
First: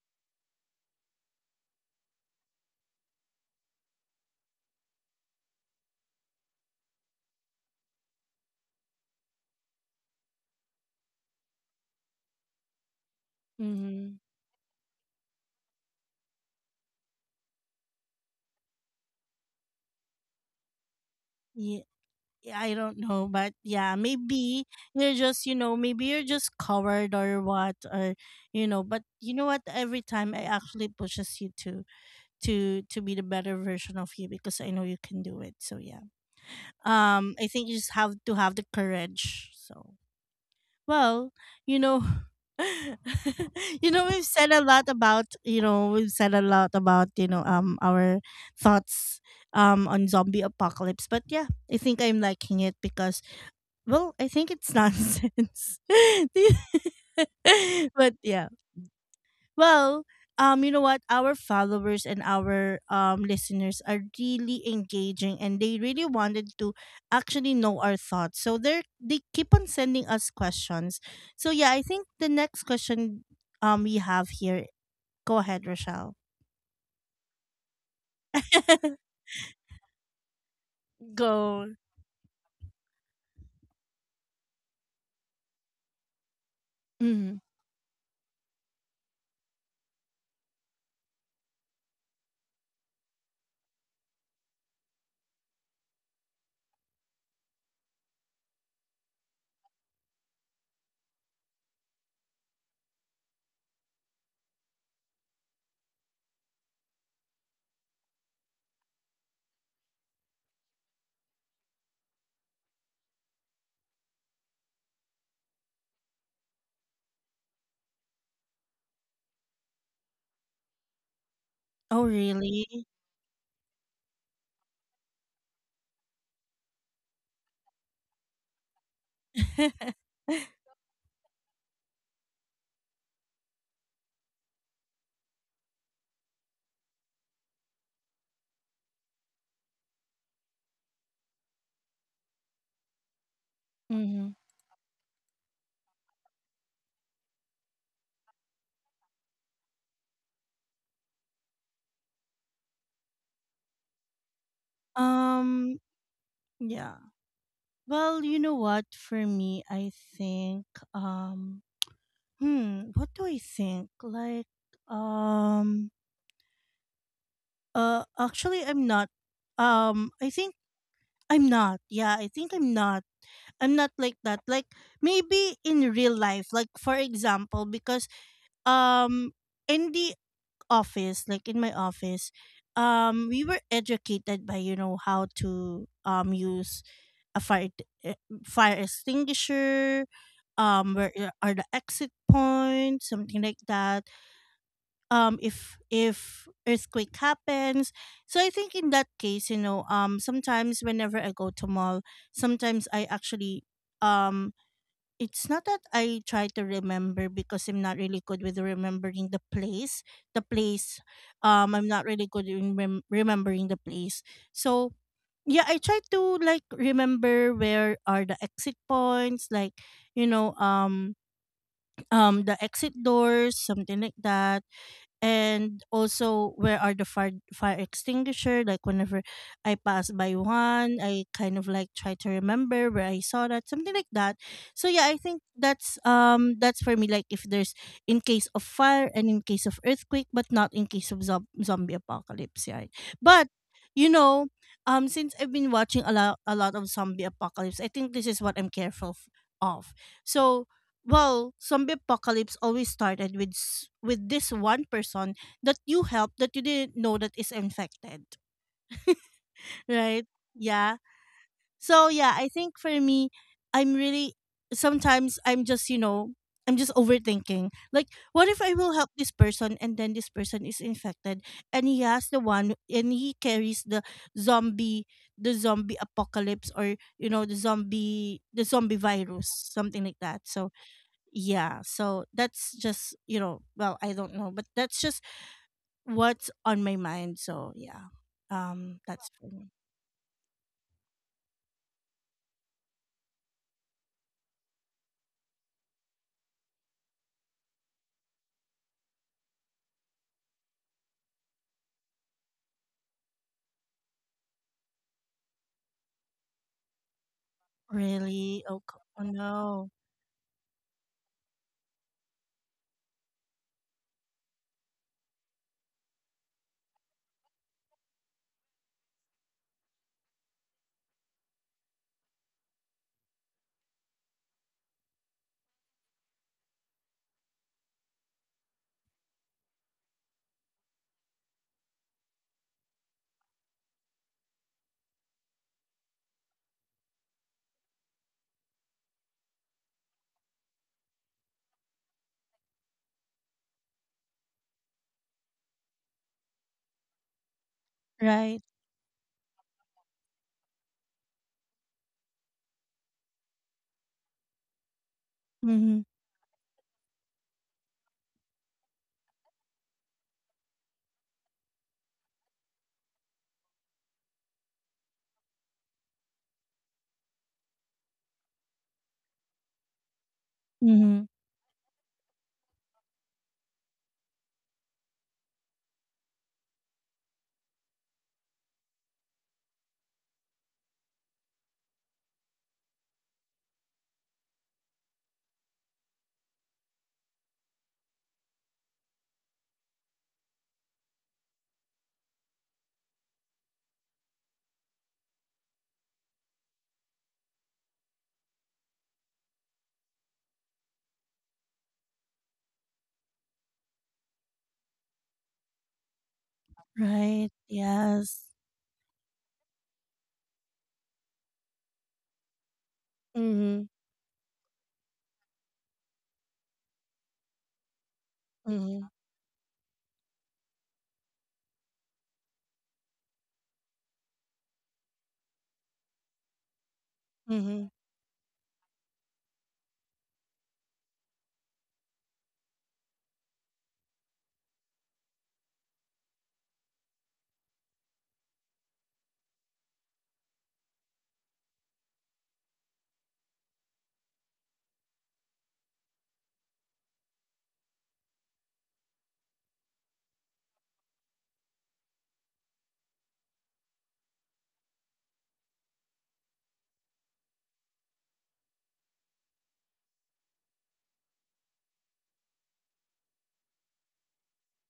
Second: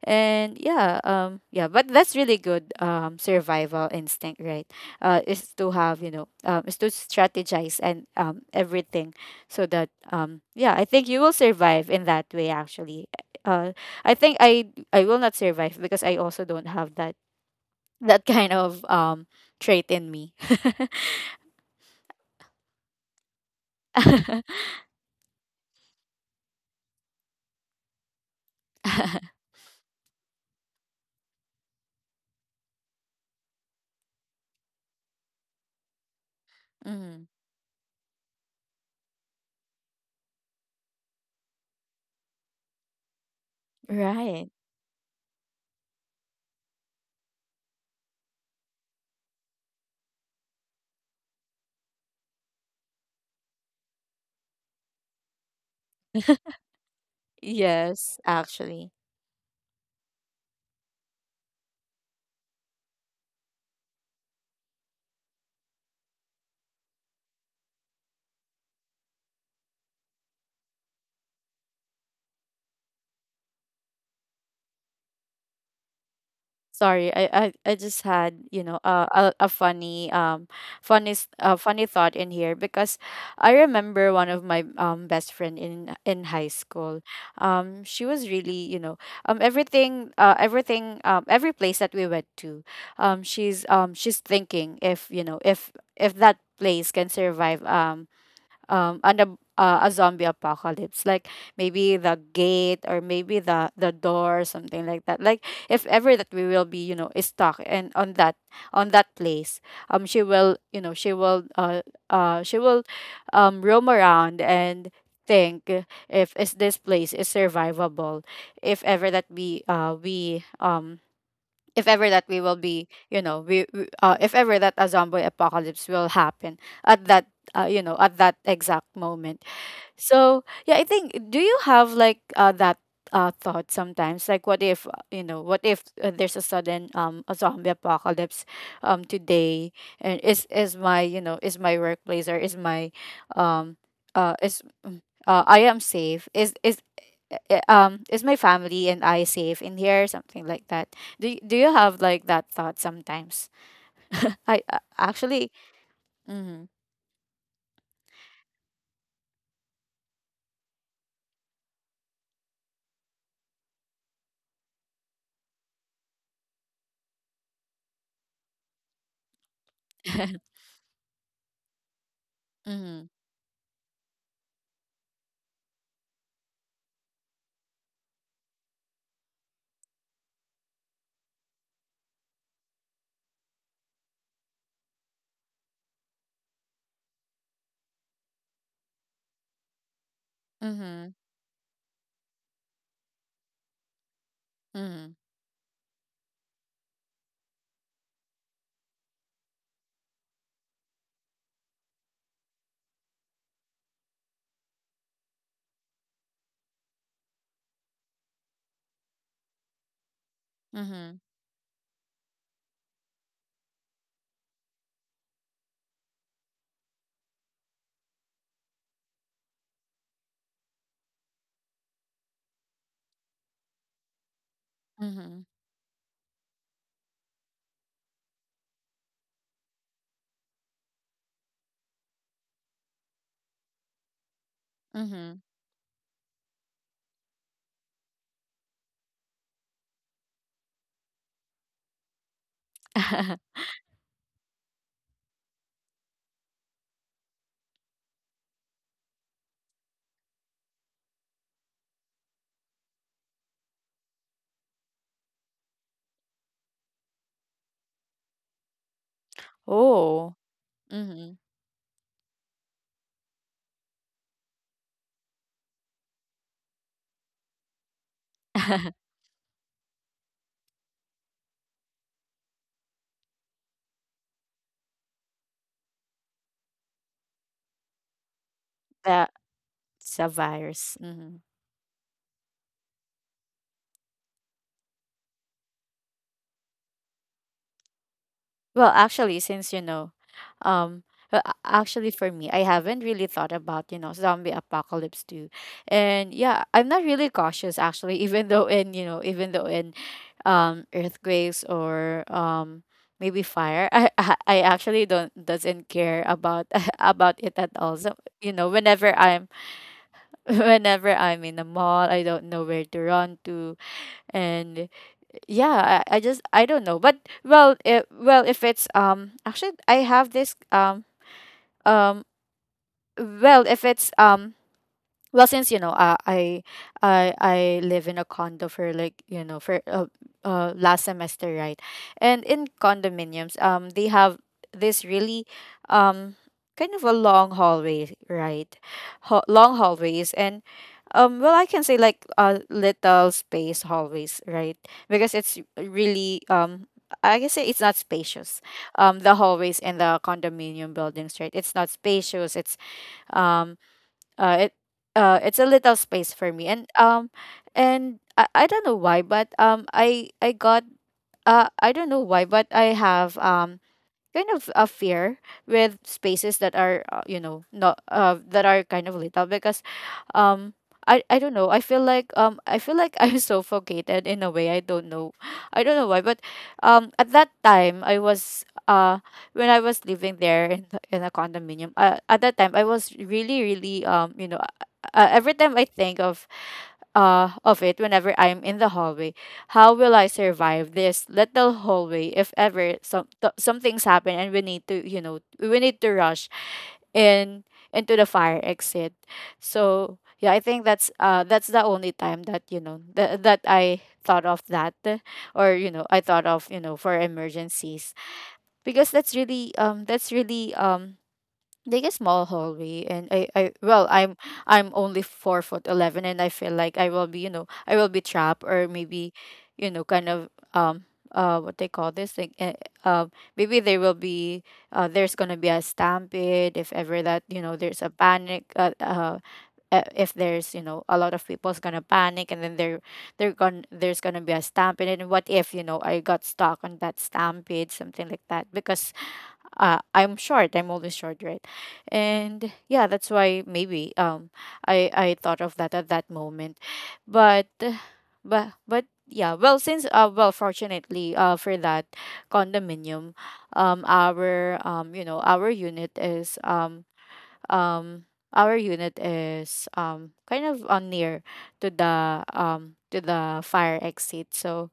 Speaker 2: And yeah, um yeah, but that's really good, um survival instinct, right? Uh is to have, you know, um is to strategize, and um everything, so that, um yeah, I think you will survive in that way, actually. Uh
Speaker 1: Mm-hmm.
Speaker 2: I think I I will not survive, because I also don't have that, that kind of, um trait in me.
Speaker 1: Yeah, I don't know, but yeah, maybe you're just, you know, maybe you're just covered or what, or you know. But you know what? Every time it actually pushes you to, to to be the better version of you because I know you can do it. So yeah.
Speaker 2: Mhm.
Speaker 1: Um I think you just have to have the courage. So well, you know you know we've
Speaker 2: Right.
Speaker 1: said a lot about you know we've said a lot about you know um our thoughts um on zombie apocalypse, but yeah, I think I'm liking it because well, I think it's nonsense. Do you- But
Speaker 2: Yes,
Speaker 1: yeah,
Speaker 2: actually.
Speaker 1: well, um, you know what? Our followers and our um listeners are really engaging, and they really wanted to actually know our thoughts. So they are they keep on sending us questions. So yeah, I think the next question um we have here. Go ahead, Rochelle.
Speaker 2: Sorry, I, I, I just had, you know uh, a a funny, um funny, s- uh,
Speaker 1: Go.
Speaker 2: funny thought in here, because I remember one of my, um best friend in in high school.
Speaker 1: Mhm.
Speaker 2: Um, she was really, you know um everything uh everything um every place that we went to, um she's um she's thinking, if, you know if if that place can survive, um um an ab- uh, a zombie apocalypse, like maybe the gate, or maybe the the door, something like that. Like, if ever that we will be, you know is stuck and on that, on that place, um she will, you know she will uh uh she will, um roam around and think, if is this place is survivable, if ever that we uh we um
Speaker 1: Oh
Speaker 2: if ever that we will
Speaker 1: really?
Speaker 2: be you know we, we uh, if ever that a zombie apocalypse will happen at that, uh, you know at that exact moment. So yeah, I think, do you have like, uh, that, uh, thought sometimes, like, what if, uh, you know what if, uh, there's a sudden, um a zombie apocalypse, um today, and is is my, you know is my workplace, or is my, um
Speaker 1: Mm-hmm.
Speaker 2: uh is mm, uh, I am safe. Is is i- um is my family and I safe in here, something like that? Do y- do you have like that thought sometimes? I uh, Actually.
Speaker 1: Um,
Speaker 2: Mm-hmm.
Speaker 1: yeah. Well, you know what? For me, I think um hmm, what do I think? Like um uh actually I'm not um I think I'm not. Yeah, I think I'm not.
Speaker 2: Mm-hmm.
Speaker 1: I'm not like that. Like maybe in real life, like for example, because um in the office, like in my office, um, we were educated by you know how to um use a fire e- fire extinguisher, um,
Speaker 2: Mm-hmm.
Speaker 1: where i- are the exit points, something like that.
Speaker 2: Mm-hmm.
Speaker 1: Um, if if earthquake happens, so I think in that case, you know, um, sometimes whenever I go to mall, sometimes I actually um it's not that I try to remember because I'm not really good with remembering the place. The place,
Speaker 2: Mm-hmm.
Speaker 1: um, I'm not really good in rem- remembering the place. So yeah, I try to like remember where are the exit points, like you know, um, um, the exit doors, something like that,
Speaker 2: Mm-hmm.
Speaker 1: and also where are the fire, fire extinguisher, like whenever I pass by one I kind of like try to remember where I saw that, something like that. So yeah, I
Speaker 2: Mm-hmm.
Speaker 1: think that's um that's for me, like if there's in case of fire and in case of earthquake, but not in case of zob- zombie apocalypse, right? But you know, um since I've been watching a lot a lot of zombie apocalypse, I think this is what I'm careful f- of. So well, zombie apocalypse always started with s- with this one person that you helped that you didn't know that is infected, right?
Speaker 2: Oh.
Speaker 1: Yeah.
Speaker 2: Mm-hmm.
Speaker 1: So yeah, I think for me, I'm really sometimes I'm just you know I'm just overthinking. Like, what if I will help this person and then this person is infected and he has the one and he carries the zombie the zombie apocalypse, or you know the zombie the zombie virus,
Speaker 2: That's
Speaker 1: something like
Speaker 2: a
Speaker 1: that. So
Speaker 2: virus. Mm-hmm.
Speaker 1: yeah, so that's just you know, well I don't know, but that's just what's on my mind. So yeah,
Speaker 2: Well,
Speaker 1: um that's
Speaker 2: actually,
Speaker 1: for me.
Speaker 2: since, you know, um, well, a- actually, for me, I haven't really thought about, you know zombie apocalypse too, and yeah, I'm not really cautious, actually. Even though in you know, even though in, um, earthquakes, or um maybe fire, I I I actually don't doesn't care about about it at all. So, you
Speaker 1: Really?
Speaker 2: know,
Speaker 1: Oh, co-
Speaker 2: whenever
Speaker 1: oh
Speaker 2: I'm,
Speaker 1: no.
Speaker 2: whenever I'm in a mall, I don't know where to run to, and yeah, I, I just, I don't know, but— well it, well if it's um actually, I have this, um um well if it's um well, since, you know uh, i i i live in a condo for like, you know for, uh, uh last semester, right? And in condominiums, um they have this really, um kind of a long hallway, right? Ho- long hallways. And, um well, I can say, like, uh, little space hallways, right? Because it's really, um I can say, it's not spacious.
Speaker 1: Right.
Speaker 2: Um the hallways in the condominium buildings, right? It's not spacious. It's, um uh it uh it's a little
Speaker 1: Mm-hmm.
Speaker 2: space for me. And, um and I, I don't know why, but, um I I got uh I don't know why, but I have, um kind of a fear with spaces that are, uh, you know not, uh that are kind of little, because, um I,
Speaker 1: Mm-hmm.
Speaker 2: I don't know. I feel like, um I feel like, I'm suffocated in a way. I don't know. I don't know why, but, um at that time I was, uh when I was living there in the, in a condominium. Uh, at that time I was really, really, um you know uh, uh, every time I think of, uh, of it, whenever I'm in the hallway— how will I survive this little hallway, if ever some, th- something's happen, and we need to, you know we need to rush in, into the fire exit. So yeah, I think that's, uh that's the only time that, you know th- that I thought of that, or, you know I thought of, you know for
Speaker 1: Right,
Speaker 2: emergencies,
Speaker 1: yes.
Speaker 2: because that's really, um that's really, um like a small hallway. And I, I
Speaker 1: Mm-hmm.
Speaker 2: well, I'm I'm only four foot eleven, and I feel like I will be, you know, I will be trapped, or
Speaker 1: Mm-hmm.
Speaker 2: maybe, you know, kind of, um uh what they call this thing, uh, um maybe there will be, uh there's gonna be a stampede, if ever that, you know
Speaker 1: Mm-hmm.
Speaker 2: there's a panic, uh, uh uh, if there's, you know a lot of people's gonna panic, and then there, they're gonna there's gonna be a stampede. And what if, you know I got stuck on that stampede, something like that, because, uh, I'm short. I'm always short, right? And yeah, that's why maybe, um I I thought of that at that moment, but, uh, but but yeah. Well, since uh well fortunately uh for that condominium, um our um you know our unit is um um our unit is um kind of on near to the um to the fire exit, so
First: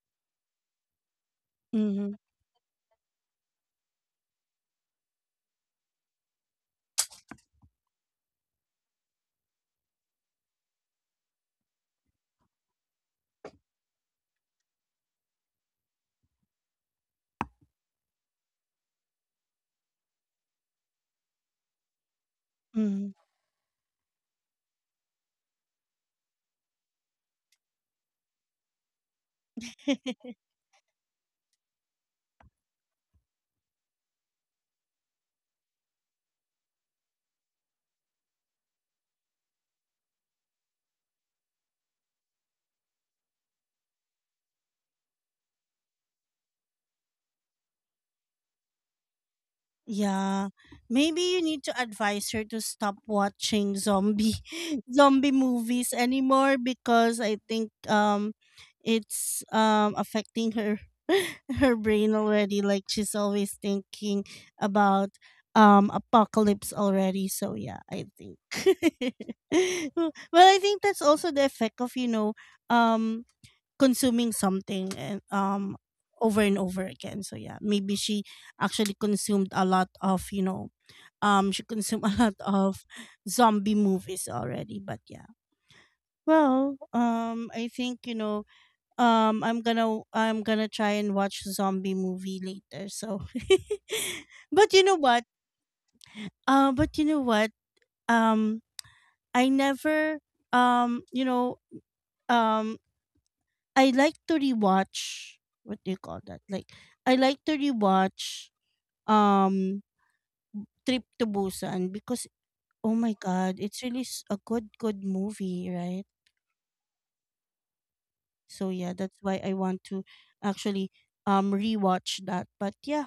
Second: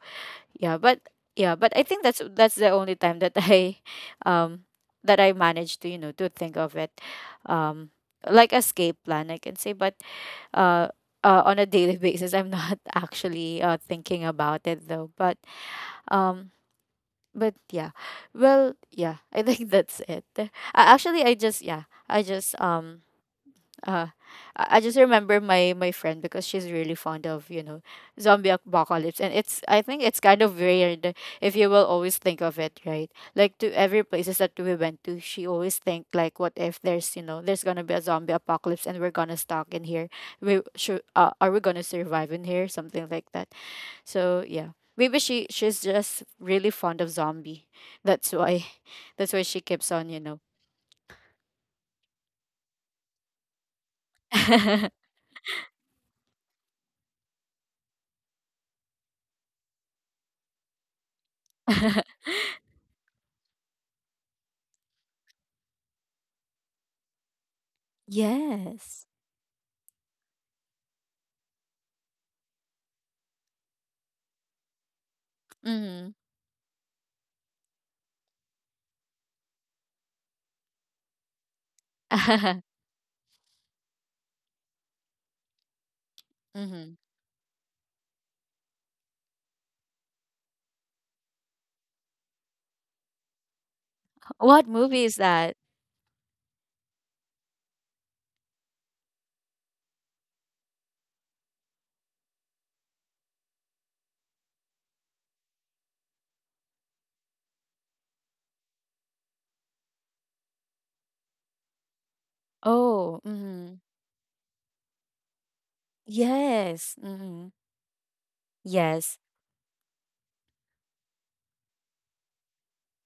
Speaker 2: yeah. But yeah but I think
Speaker 1: Mm-hmm.
Speaker 2: that's that's the only time that I um that I managed to you know to think of it, um like escape plan, I can say. But uh, uh on a daily basis I'm not actually uh thinking about it, though. But um but yeah, well, yeah, I think that's it. Uh, actually I just, yeah, I just um
Speaker 1: Mm-hmm.
Speaker 2: uh, I I just remember my my friend because she's really fond of, you know, zombie apocalypse, and it's, I think it's kind of weird if you will always think of it, right? Like to every places that we went to, she always think like, what if there's, you know, there's gonna be a zombie apocalypse and we're gonna stuck in here? We should, uh, are we gonna survive in here? Something like that. So yeah, maybe she she's just really fond of zombie. That's why that's why she keeps on, you know.
Speaker 1: Yeah. Maybe you need to advise her to stop watching zombie zombie movies anymore because I think um it's um affecting her her brain already, like she's always thinking about um apocalypse already. So yeah, I think
Speaker 2: Yes.
Speaker 1: well, I think that's also the effect of you know um consuming something and um
Speaker 2: Hmm.
Speaker 1: over and over again. So yeah, maybe she actually consumed a lot of, you know, um she consumed a lot of zombie movies already, but yeah. Well,
Speaker 2: Mm-hmm.
Speaker 1: um I think, you know, um I'm going to I'm going to try and watch zombie movie later. So But
Speaker 2: What
Speaker 1: you know
Speaker 2: movie is
Speaker 1: what?
Speaker 2: that?
Speaker 1: Uh but you know what? Um I never um you know um I like to rewatch what do you call that? Like I like to rewatch um Trip to Busan because, oh my
Speaker 2: Oh,
Speaker 1: god,
Speaker 2: mm-hmm.
Speaker 1: it's really s- a good good movie, right?
Speaker 2: Yes. Mm-hmm.
Speaker 1: So yeah, that's
Speaker 2: Yes.
Speaker 1: why I want to actually um rewatch that. But yeah,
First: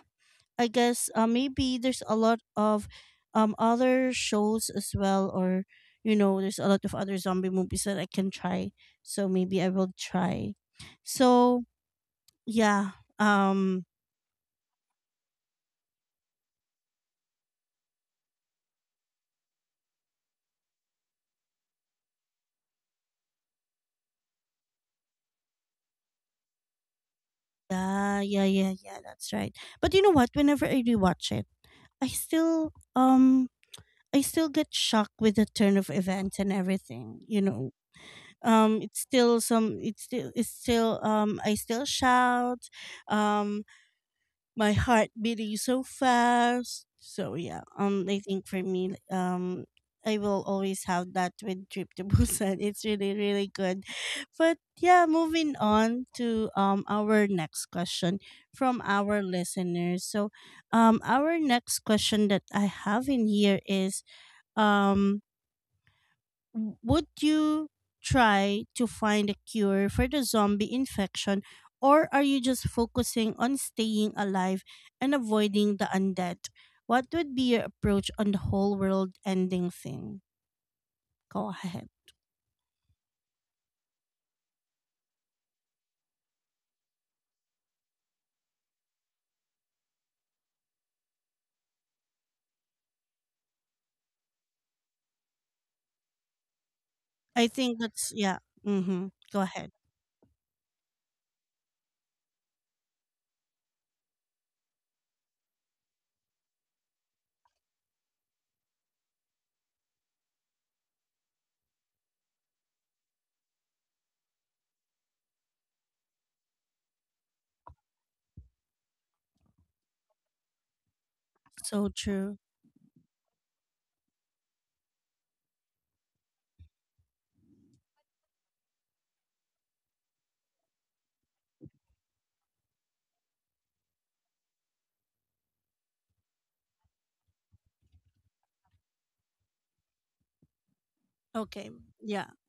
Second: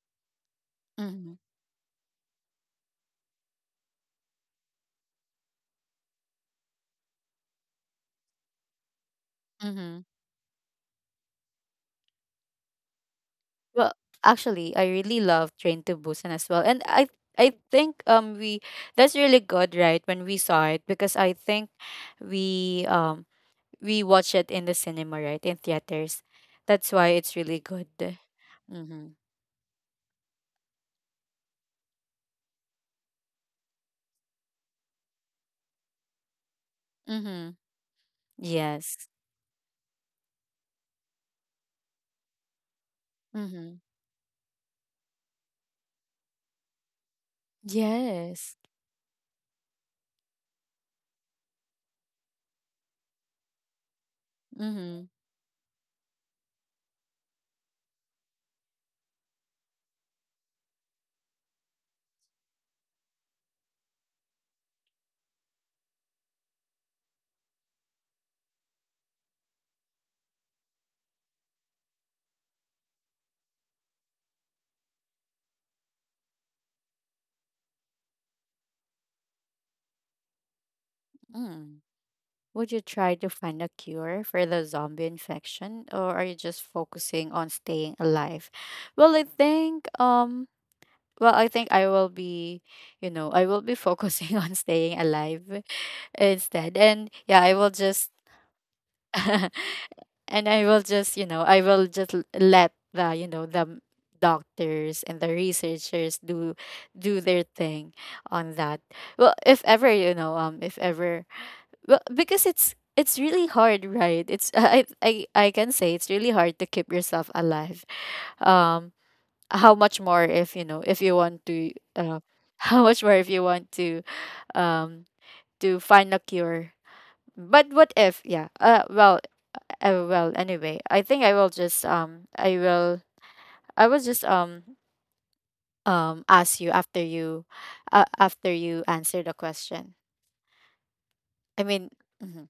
Speaker 1: I guess uh,
Speaker 2: Mm-hmm.
Speaker 1: maybe there's a lot of um other shows as well, or you know, there's a lot of other zombie movies that I can try. So maybe I will
Speaker 2: Mm-hmm.
Speaker 1: try. So yeah, um.
Speaker 2: Well, actually, I really love Train to Busan as well, and I I think um we, that's really good, right? When we saw it, because I think we um we watched it in the cinema, right, in theaters. That's why it's really good.
Speaker 1: Yeah, yeah, yeah, yeah.
Speaker 2: Mm-hmm.
Speaker 1: That's right. But you know what? Whenever I rewatch it, I still um I still get shocked with the turn of events and everything. You
Speaker 2: Mm-hmm.
Speaker 1: know, um, it's
Speaker 2: Yes.
Speaker 1: still some. It's still. It's still. Um, I still shout. Um,
Speaker 2: Mm-hmm.
Speaker 1: my heart beating so fast. So yeah, um, I think
Speaker 2: Yes.
Speaker 1: for me, um, I will always have that with Trip to Busan. It's really really good, but
Speaker 2: Mm-hmm.
Speaker 1: yeah, moving on to um our next question from our listeners. So, um, our next question that I have in here is um w- would you try to find a cure for the zombie infection, or are you just focusing on staying alive and avoiding the undead? What would be your approach on the whole world ending thing?
Speaker 2: Mm hmm, mm hmm, yes, mm hmm, yes,
Speaker 1: Go
Speaker 2: mm hmm.
Speaker 1: ahead.
Speaker 2: Would you try to find a cure for the zombie infection or are you just focusing on staying alive? Well, I think um well, I think I will be, you know, I will be focusing on staying alive instead. And yeah,
Speaker 1: I
Speaker 2: I will
Speaker 1: think
Speaker 2: just
Speaker 1: that's yeah. Mhm. Go ahead.
Speaker 2: and I will just, you know, I will just l- let the, you know, the m- doctors and the researchers do do their thing on that. Well, if ever, you know, um if ever, well, because it's it's really hard, right? It's I I I can say it's really hard to keep yourself alive. Um, how much more if you know if you want to
Speaker 1: So
Speaker 2: uh,
Speaker 1: true.
Speaker 2: how much more if you want to um to find a cure. But what if? Yeah. Uh. Well. Uh, well. Anyway, I think I will just um. I will. I will just um um ask you after you, uh, after you answer the question. I
Speaker 1: Okay.
Speaker 2: mean.
Speaker 1: Yeah.
Speaker 2: Mm-hmm,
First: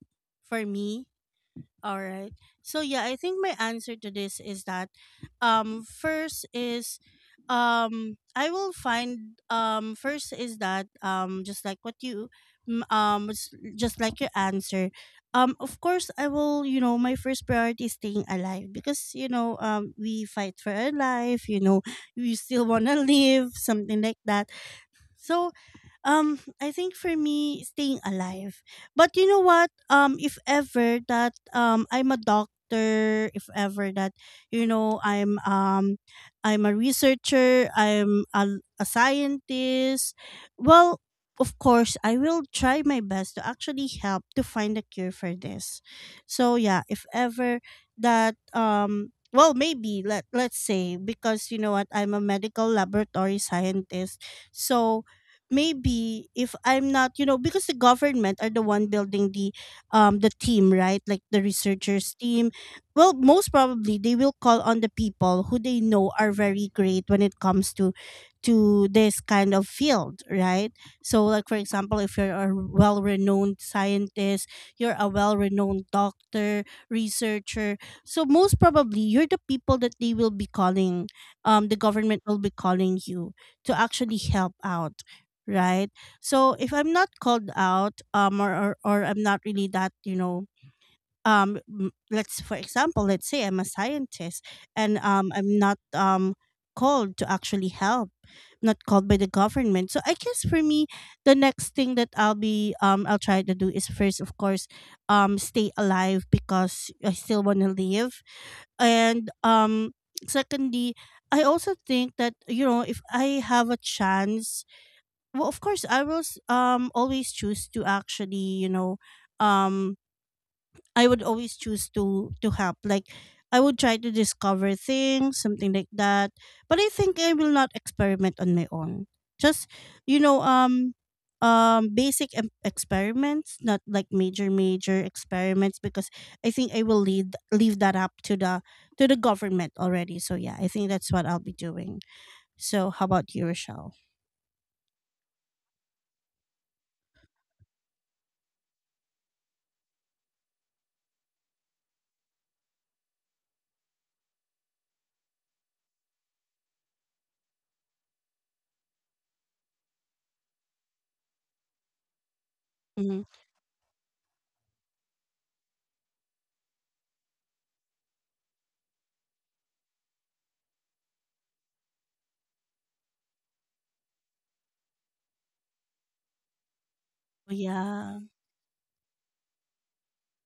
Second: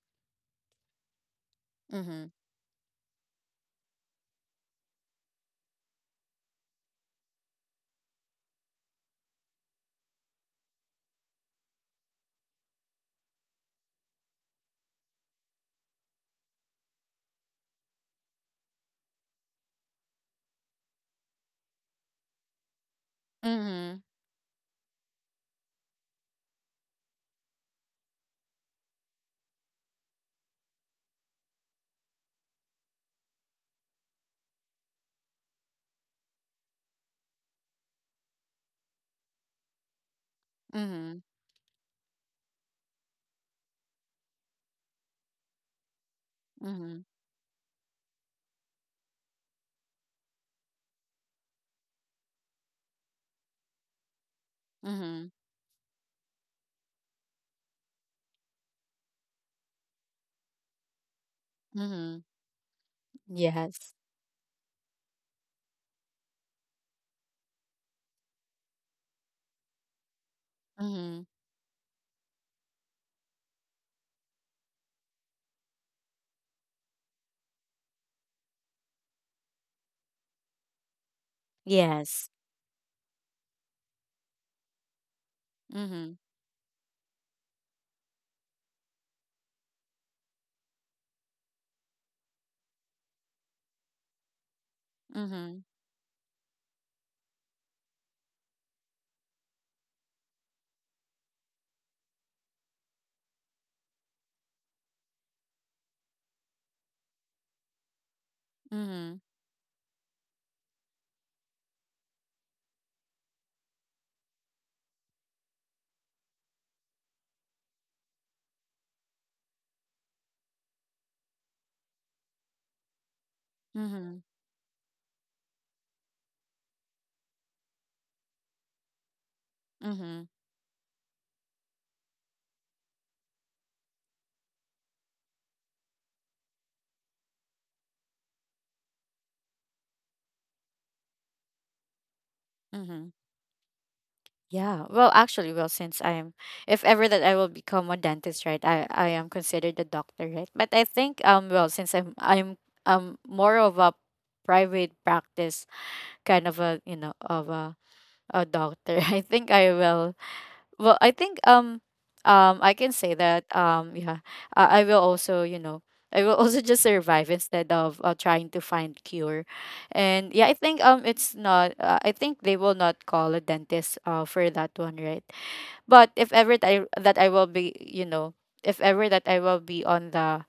Speaker 1: For me, all
Speaker 2: mm-hmm,
Speaker 1: right. So yeah, I think my answer to this is that um first is um I will find um first is that um, just like what you mm, um s- just like your answer, um of course I will you know my first priority is staying alive because you know um we fight for our life, you know, we still want to live,
Speaker 2: mm-hmm,
Speaker 1: something like that. So, um, I think for me, staying alive. But you know what? Um, if ever that um, I'm a doctor. If ever that you know, I'm um, I'm a researcher. I'm a, a scientist. Well,
Speaker 2: mm-hmm,
Speaker 1: of course, I will try my best to actually help to find a cure for this. So yeah,
Speaker 2: mm-hmm.
Speaker 1: if ever that um. Well, maybe let let's say, because you know what, I'm a medical laboratory scientist, so
Speaker 2: Mm-hmm.
Speaker 1: maybe if I'm not, you know, because the government are the one building the um the team, right? Like the researchers
Speaker 2: Mhm.
Speaker 1: team. Well, most
Speaker 2: Yes.
Speaker 1: probably they will call on the people who they know are very great when it comes to to this kind of field, right?
Speaker 2: Mhm.
Speaker 1: So like for example, if you're a well-renowned scientist, you're a well-renowned doctor, researcher. So most probably you're the people that they will be calling um the government
Speaker 2: Yes.
Speaker 1: will be calling you to actually help out, right?
Speaker 2: Mhm.
Speaker 1: So if I'm not called out, um, or or, or I'm not really that, you know, um, m- let's for example, let's say I'm a scientist and um,
Speaker 2: Mhm.
Speaker 1: I'm not um called to actually help, not called by the government. So I guess for me, the next thing that I'll be um I'll try to do is, first, of course, um, stay alive because I still want to live,
Speaker 2: Mhm.
Speaker 1: and um, secondly. I also think that you know if I have a chance, well of course I will s- um always choose to actually you know um I would always choose to to help, like I would try to
Speaker 2: Mhm.
Speaker 1: discover things, something like that, but I think I will not experiment on my own, just you
Speaker 2: Mhm.
Speaker 1: know um um basic em- experiments, not like major major experiments, because I think I will lead leave that up to the to the government already. So yeah, I think that's what I'll be doing. So, how
Speaker 2: Mhm.
Speaker 1: about you, Rochelle?
Speaker 2: Yeah. Well, actually, well, since I'm, if ever that I will become a dentist, right? I I am considered a doctor, right? But I think, um, well, since I'm I'm um more of a private practice kind of a, you know, of a a doctor, I think I will, well, I think um um I can say
Speaker 1: Mm-hmm.
Speaker 2: that, um yeah, I, I will also, you know, I will also just survive instead of uh, trying to find cure, and yeah, I think um it's not uh, I think they will not call a dentist uh for that one, right? But if ever that I, that I will be, you
Speaker 1: Yeah.
Speaker 2: know, if ever that I will be on the,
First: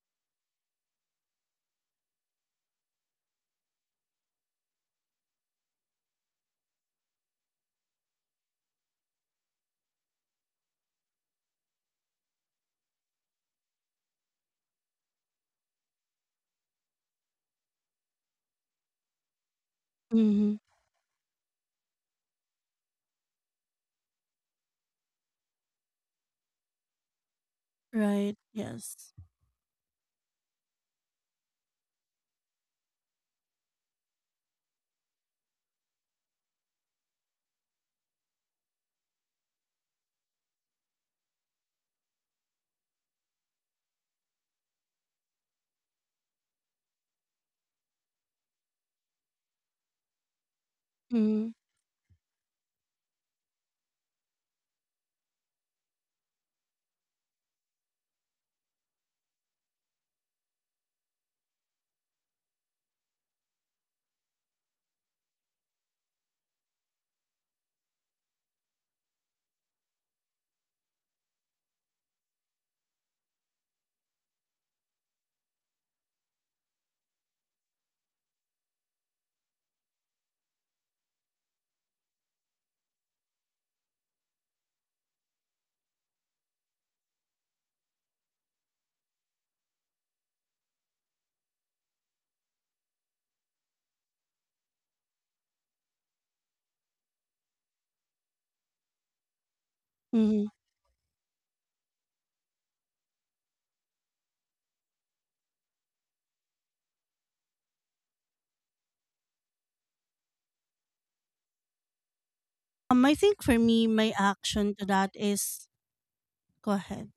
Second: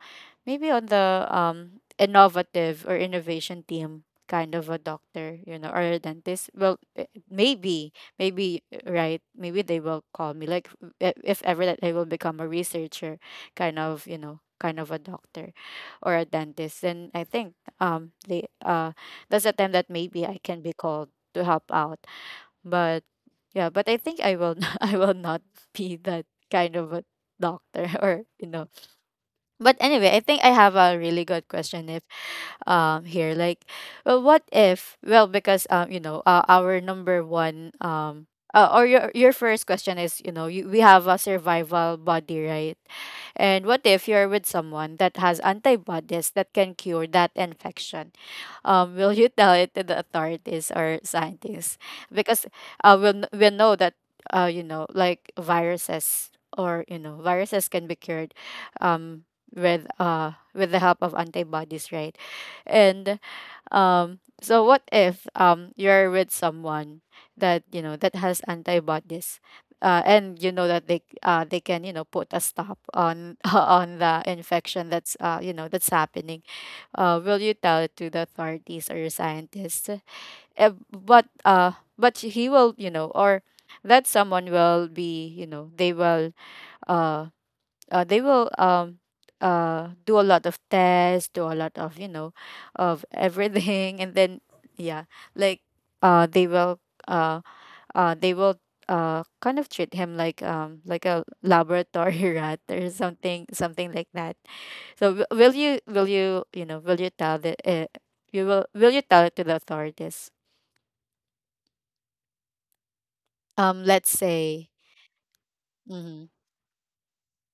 Speaker 2: maybe on the um innovative or innovation team kind of a doctor, you know, or a dentist, well, eh, maybe, maybe, eh, right, maybe they will call me. Like, eh, if ever that I will become a researcher, kind of, you know, kind of a doctor or a dentist, then I think um they uh that's the time that maybe I
Speaker 1: Mm-hmm.
Speaker 2: can be called to help out. But yeah, but I think I will I will not be that kind of a doctor or
Speaker 1: Right.
Speaker 2: you know.
Speaker 1: Yes.
Speaker 2: But anyway, I think I have a really good question if um here, like, well, what if, well, because um you know uh, our number one um uh, or your your first question is, you know, you, we have a survival body, right? And what if you're with someone that has antibodies that can cure that infection, um, will you tell it to the authorities or
Speaker 1: Mm-hmm.
Speaker 2: scientists? Because uh, we'll, we'll know that, uh, you know, like viruses, or, you know, viruses can be cured um, with, uh, with the help of antibodies, right? And um, so what if um, you're with someone that, you know, that has antibodies? Uh, and you know that they uh, they can, you know, put a stop on on the infection that's uh, you know that's happening, uh, will you tell it to the authorities or scientists? Uh, but uh, but he will, you know, or that someone will be, you know, they will uh, uh they will um uh do a lot of tests, do a lot of, you know, of everything, and then yeah, like uh they will uh uh they will uh kind of treat him like
Speaker 1: Mm-hmm.
Speaker 2: um like a laboratory rat or something, something like that. So w- will you, will you, you know, will you tell the uh, you, will will you tell it to the authorities?
Speaker 1: Um, I think
Speaker 2: Um,
Speaker 1: for
Speaker 2: let's
Speaker 1: me, my
Speaker 2: say
Speaker 1: action to that is
Speaker 2: mm-hmm.
Speaker 1: go ahead.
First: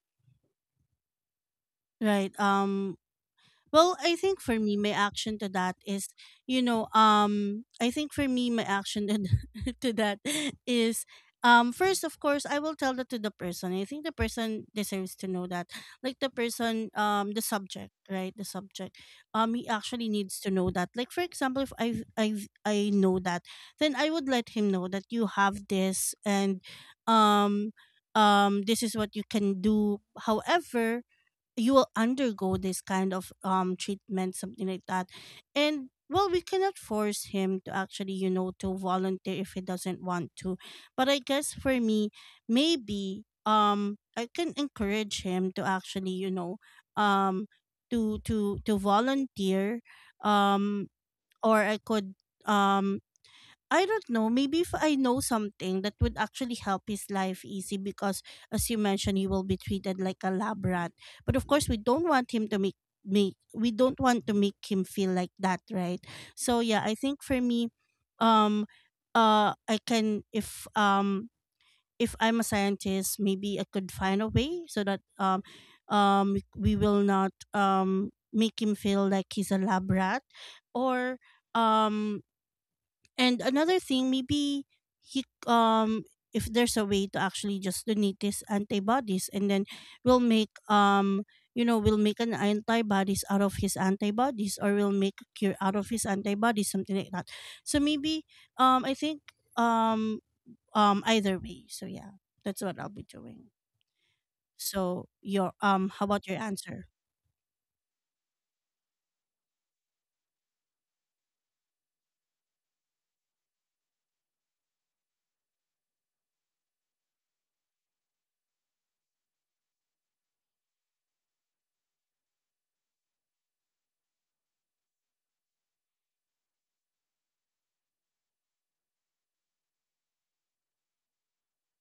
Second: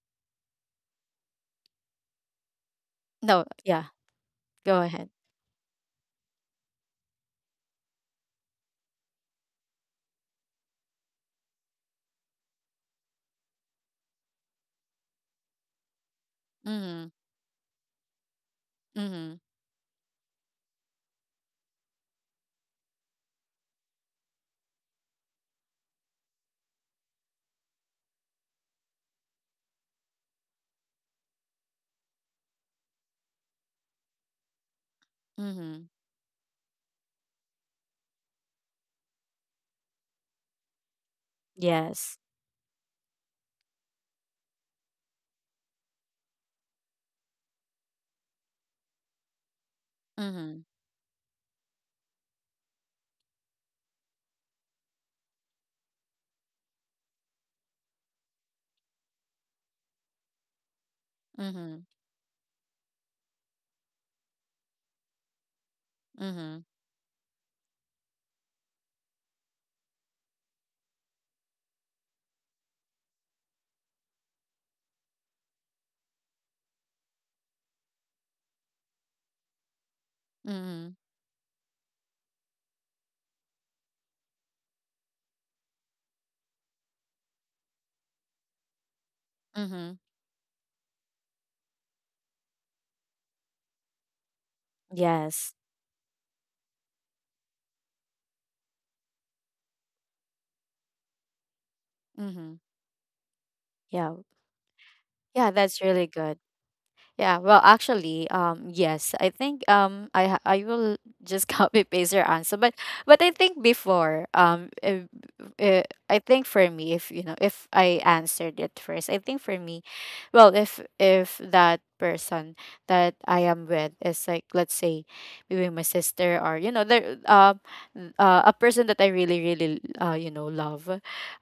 Speaker 1: Right. Um,
Speaker 2: No, yeah,
Speaker 1: well, I think for
Speaker 2: go
Speaker 1: me, my
Speaker 2: ahead.
Speaker 1: action to that is, you know, um, I think for me, my action to to that is, um, first, of course, I will tell that to the person. I think the person deserves to know that, like the person,
Speaker 2: Mm-hmm.
Speaker 1: um, the subject, right? The subject,
Speaker 2: Mm-hmm.
Speaker 1: um, he actually needs to know that. Like for example, if I I I know that, then I would let him know that you have this, and, um, um, this is what you can do. However, you will undergo this kind of um treatment, something like that, and
Speaker 2: Mm-hmm.
Speaker 1: well we cannot force him to actually you know to volunteer if he doesn't want to, but I guess for me,
Speaker 2: Yes.
Speaker 1: maybe um I can encourage him to actually you know um to to to volunteer,
Speaker 2: Mm-hmm.
Speaker 1: um or I could um I don't know. Maybe if I know something that would actually help his life easy, because, as you mentioned, he will be treated like a lab rat. But of course, we
Speaker 2: Mm-hmm.
Speaker 1: don't want him to make make we don't want to make him feel like that, right? So yeah,
Speaker 2: Mm-hmm.
Speaker 1: I think for me, um, uh, I can if um if I'm a scientist, maybe I could find a way so that um, um, we will not um make him feel like he's a lab rat, or
Speaker 2: Mm-hmm.
Speaker 1: um and another thing, maybe he um if there's a way to actually just donate these antibodies, and then we'll
Speaker 2: Mm-hmm.
Speaker 1: make um you know we'll make an antibodies out of his antibodies, or we'll make a cure out of
Speaker 2: Yes.
Speaker 1: his antibodies, something like that, so maybe um I think um um either way. So yeah, that's what
Speaker 2: Mm-hmm.
Speaker 1: I'll be doing.
Speaker 2: Yeah.
Speaker 1: So your
Speaker 2: Yeah,
Speaker 1: um how
Speaker 2: that's
Speaker 1: about your
Speaker 2: really good.
Speaker 1: answer?
Speaker 2: Yeah, well, actually, um, yes, I think um, I ha- I will just copy paste your answer, but but I think before um, uh, uh, I think for me, if you know, if I answered it first, I think for me, well, if if that person that I am with is like, let's say, maybe my sister or you know, there, um, uh, a person that I really really uh, you know, love,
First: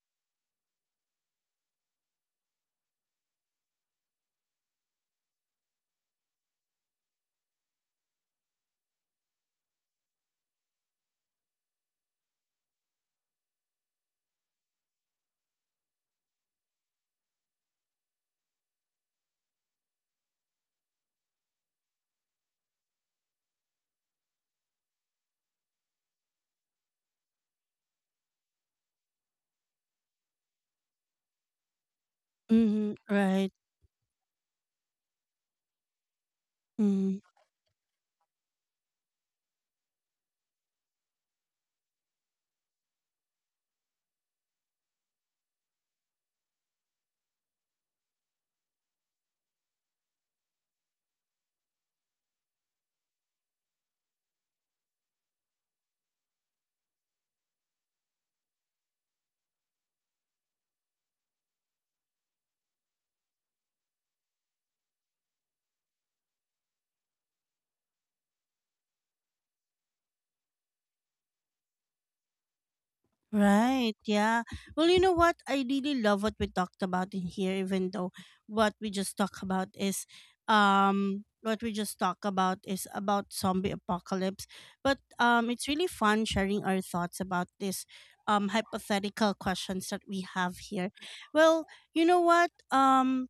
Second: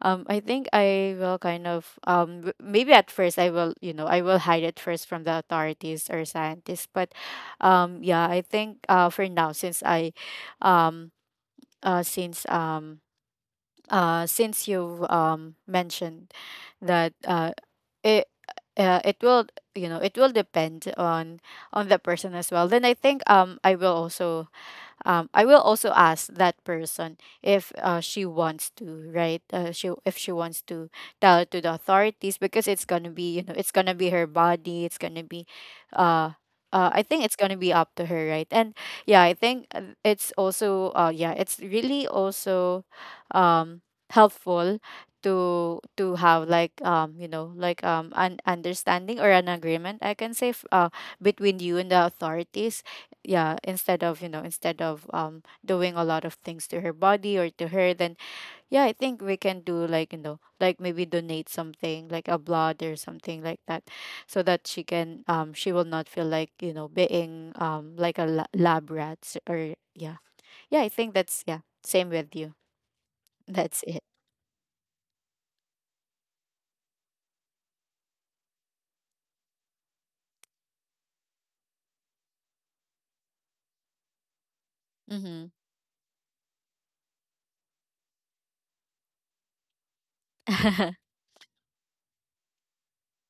Speaker 2: um, I think I will kind of um w- maybe at first I will, you know, I will hide it first from the authorities or scientists. But um yeah, I think uh for now, since I um uh since um uh since you um mentioned that uh it uh, it will, you know, it will depend on on the person as well, then I think um I will also um, I will also ask that person if uh, she wants to, right? Uh, she, if she wants to tell to the authorities, because it's
Speaker 1: Mm-hmm,
Speaker 2: gonna be, you
Speaker 1: right.
Speaker 2: know, it's gonna be her body. It's gonna be, uh, uh, I think it's gonna be up to her, right? And yeah, I think uh, it's also, uh, yeah, it's really also, um, helpful to to have like, um you know, like, um an understanding or an agreement, I can say, f- uh between you and the authorities, yeah, instead of, you know, instead of, um doing a lot of things to her body or to her. Then yeah, I think we can do like, you know, like maybe donate something like a blood or something like that, so that she can um she will not feel like, you know, being, um like a la- lab rat, s- or yeah, yeah, I think that's yeah, same with you. That's
Speaker 1: Right,
Speaker 2: it.
Speaker 1: yeah. Well, you know what? I really love what we talked about in here, even though what we just talked about is um what we just talked about is about zombie apocalypse. But
Speaker 2: Mm-hmm.
Speaker 1: um it's really fun sharing our thoughts about this um hypothetical questions that we have here. Well, you know what? Um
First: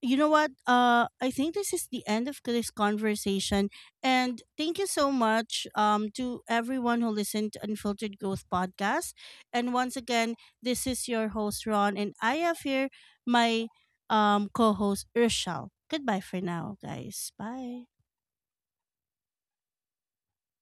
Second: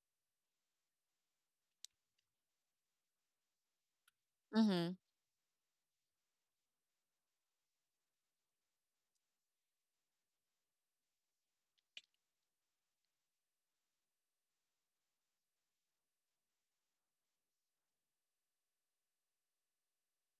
Speaker 1: you know what? Uh, I think this is the end of this conversation. And thank you so much um, to everyone who listened to Unfiltered Growth Podcast. And once again, this is your host, Ron, and I have here my um, co host, Urshal. Goodbye for now, guys. Bye.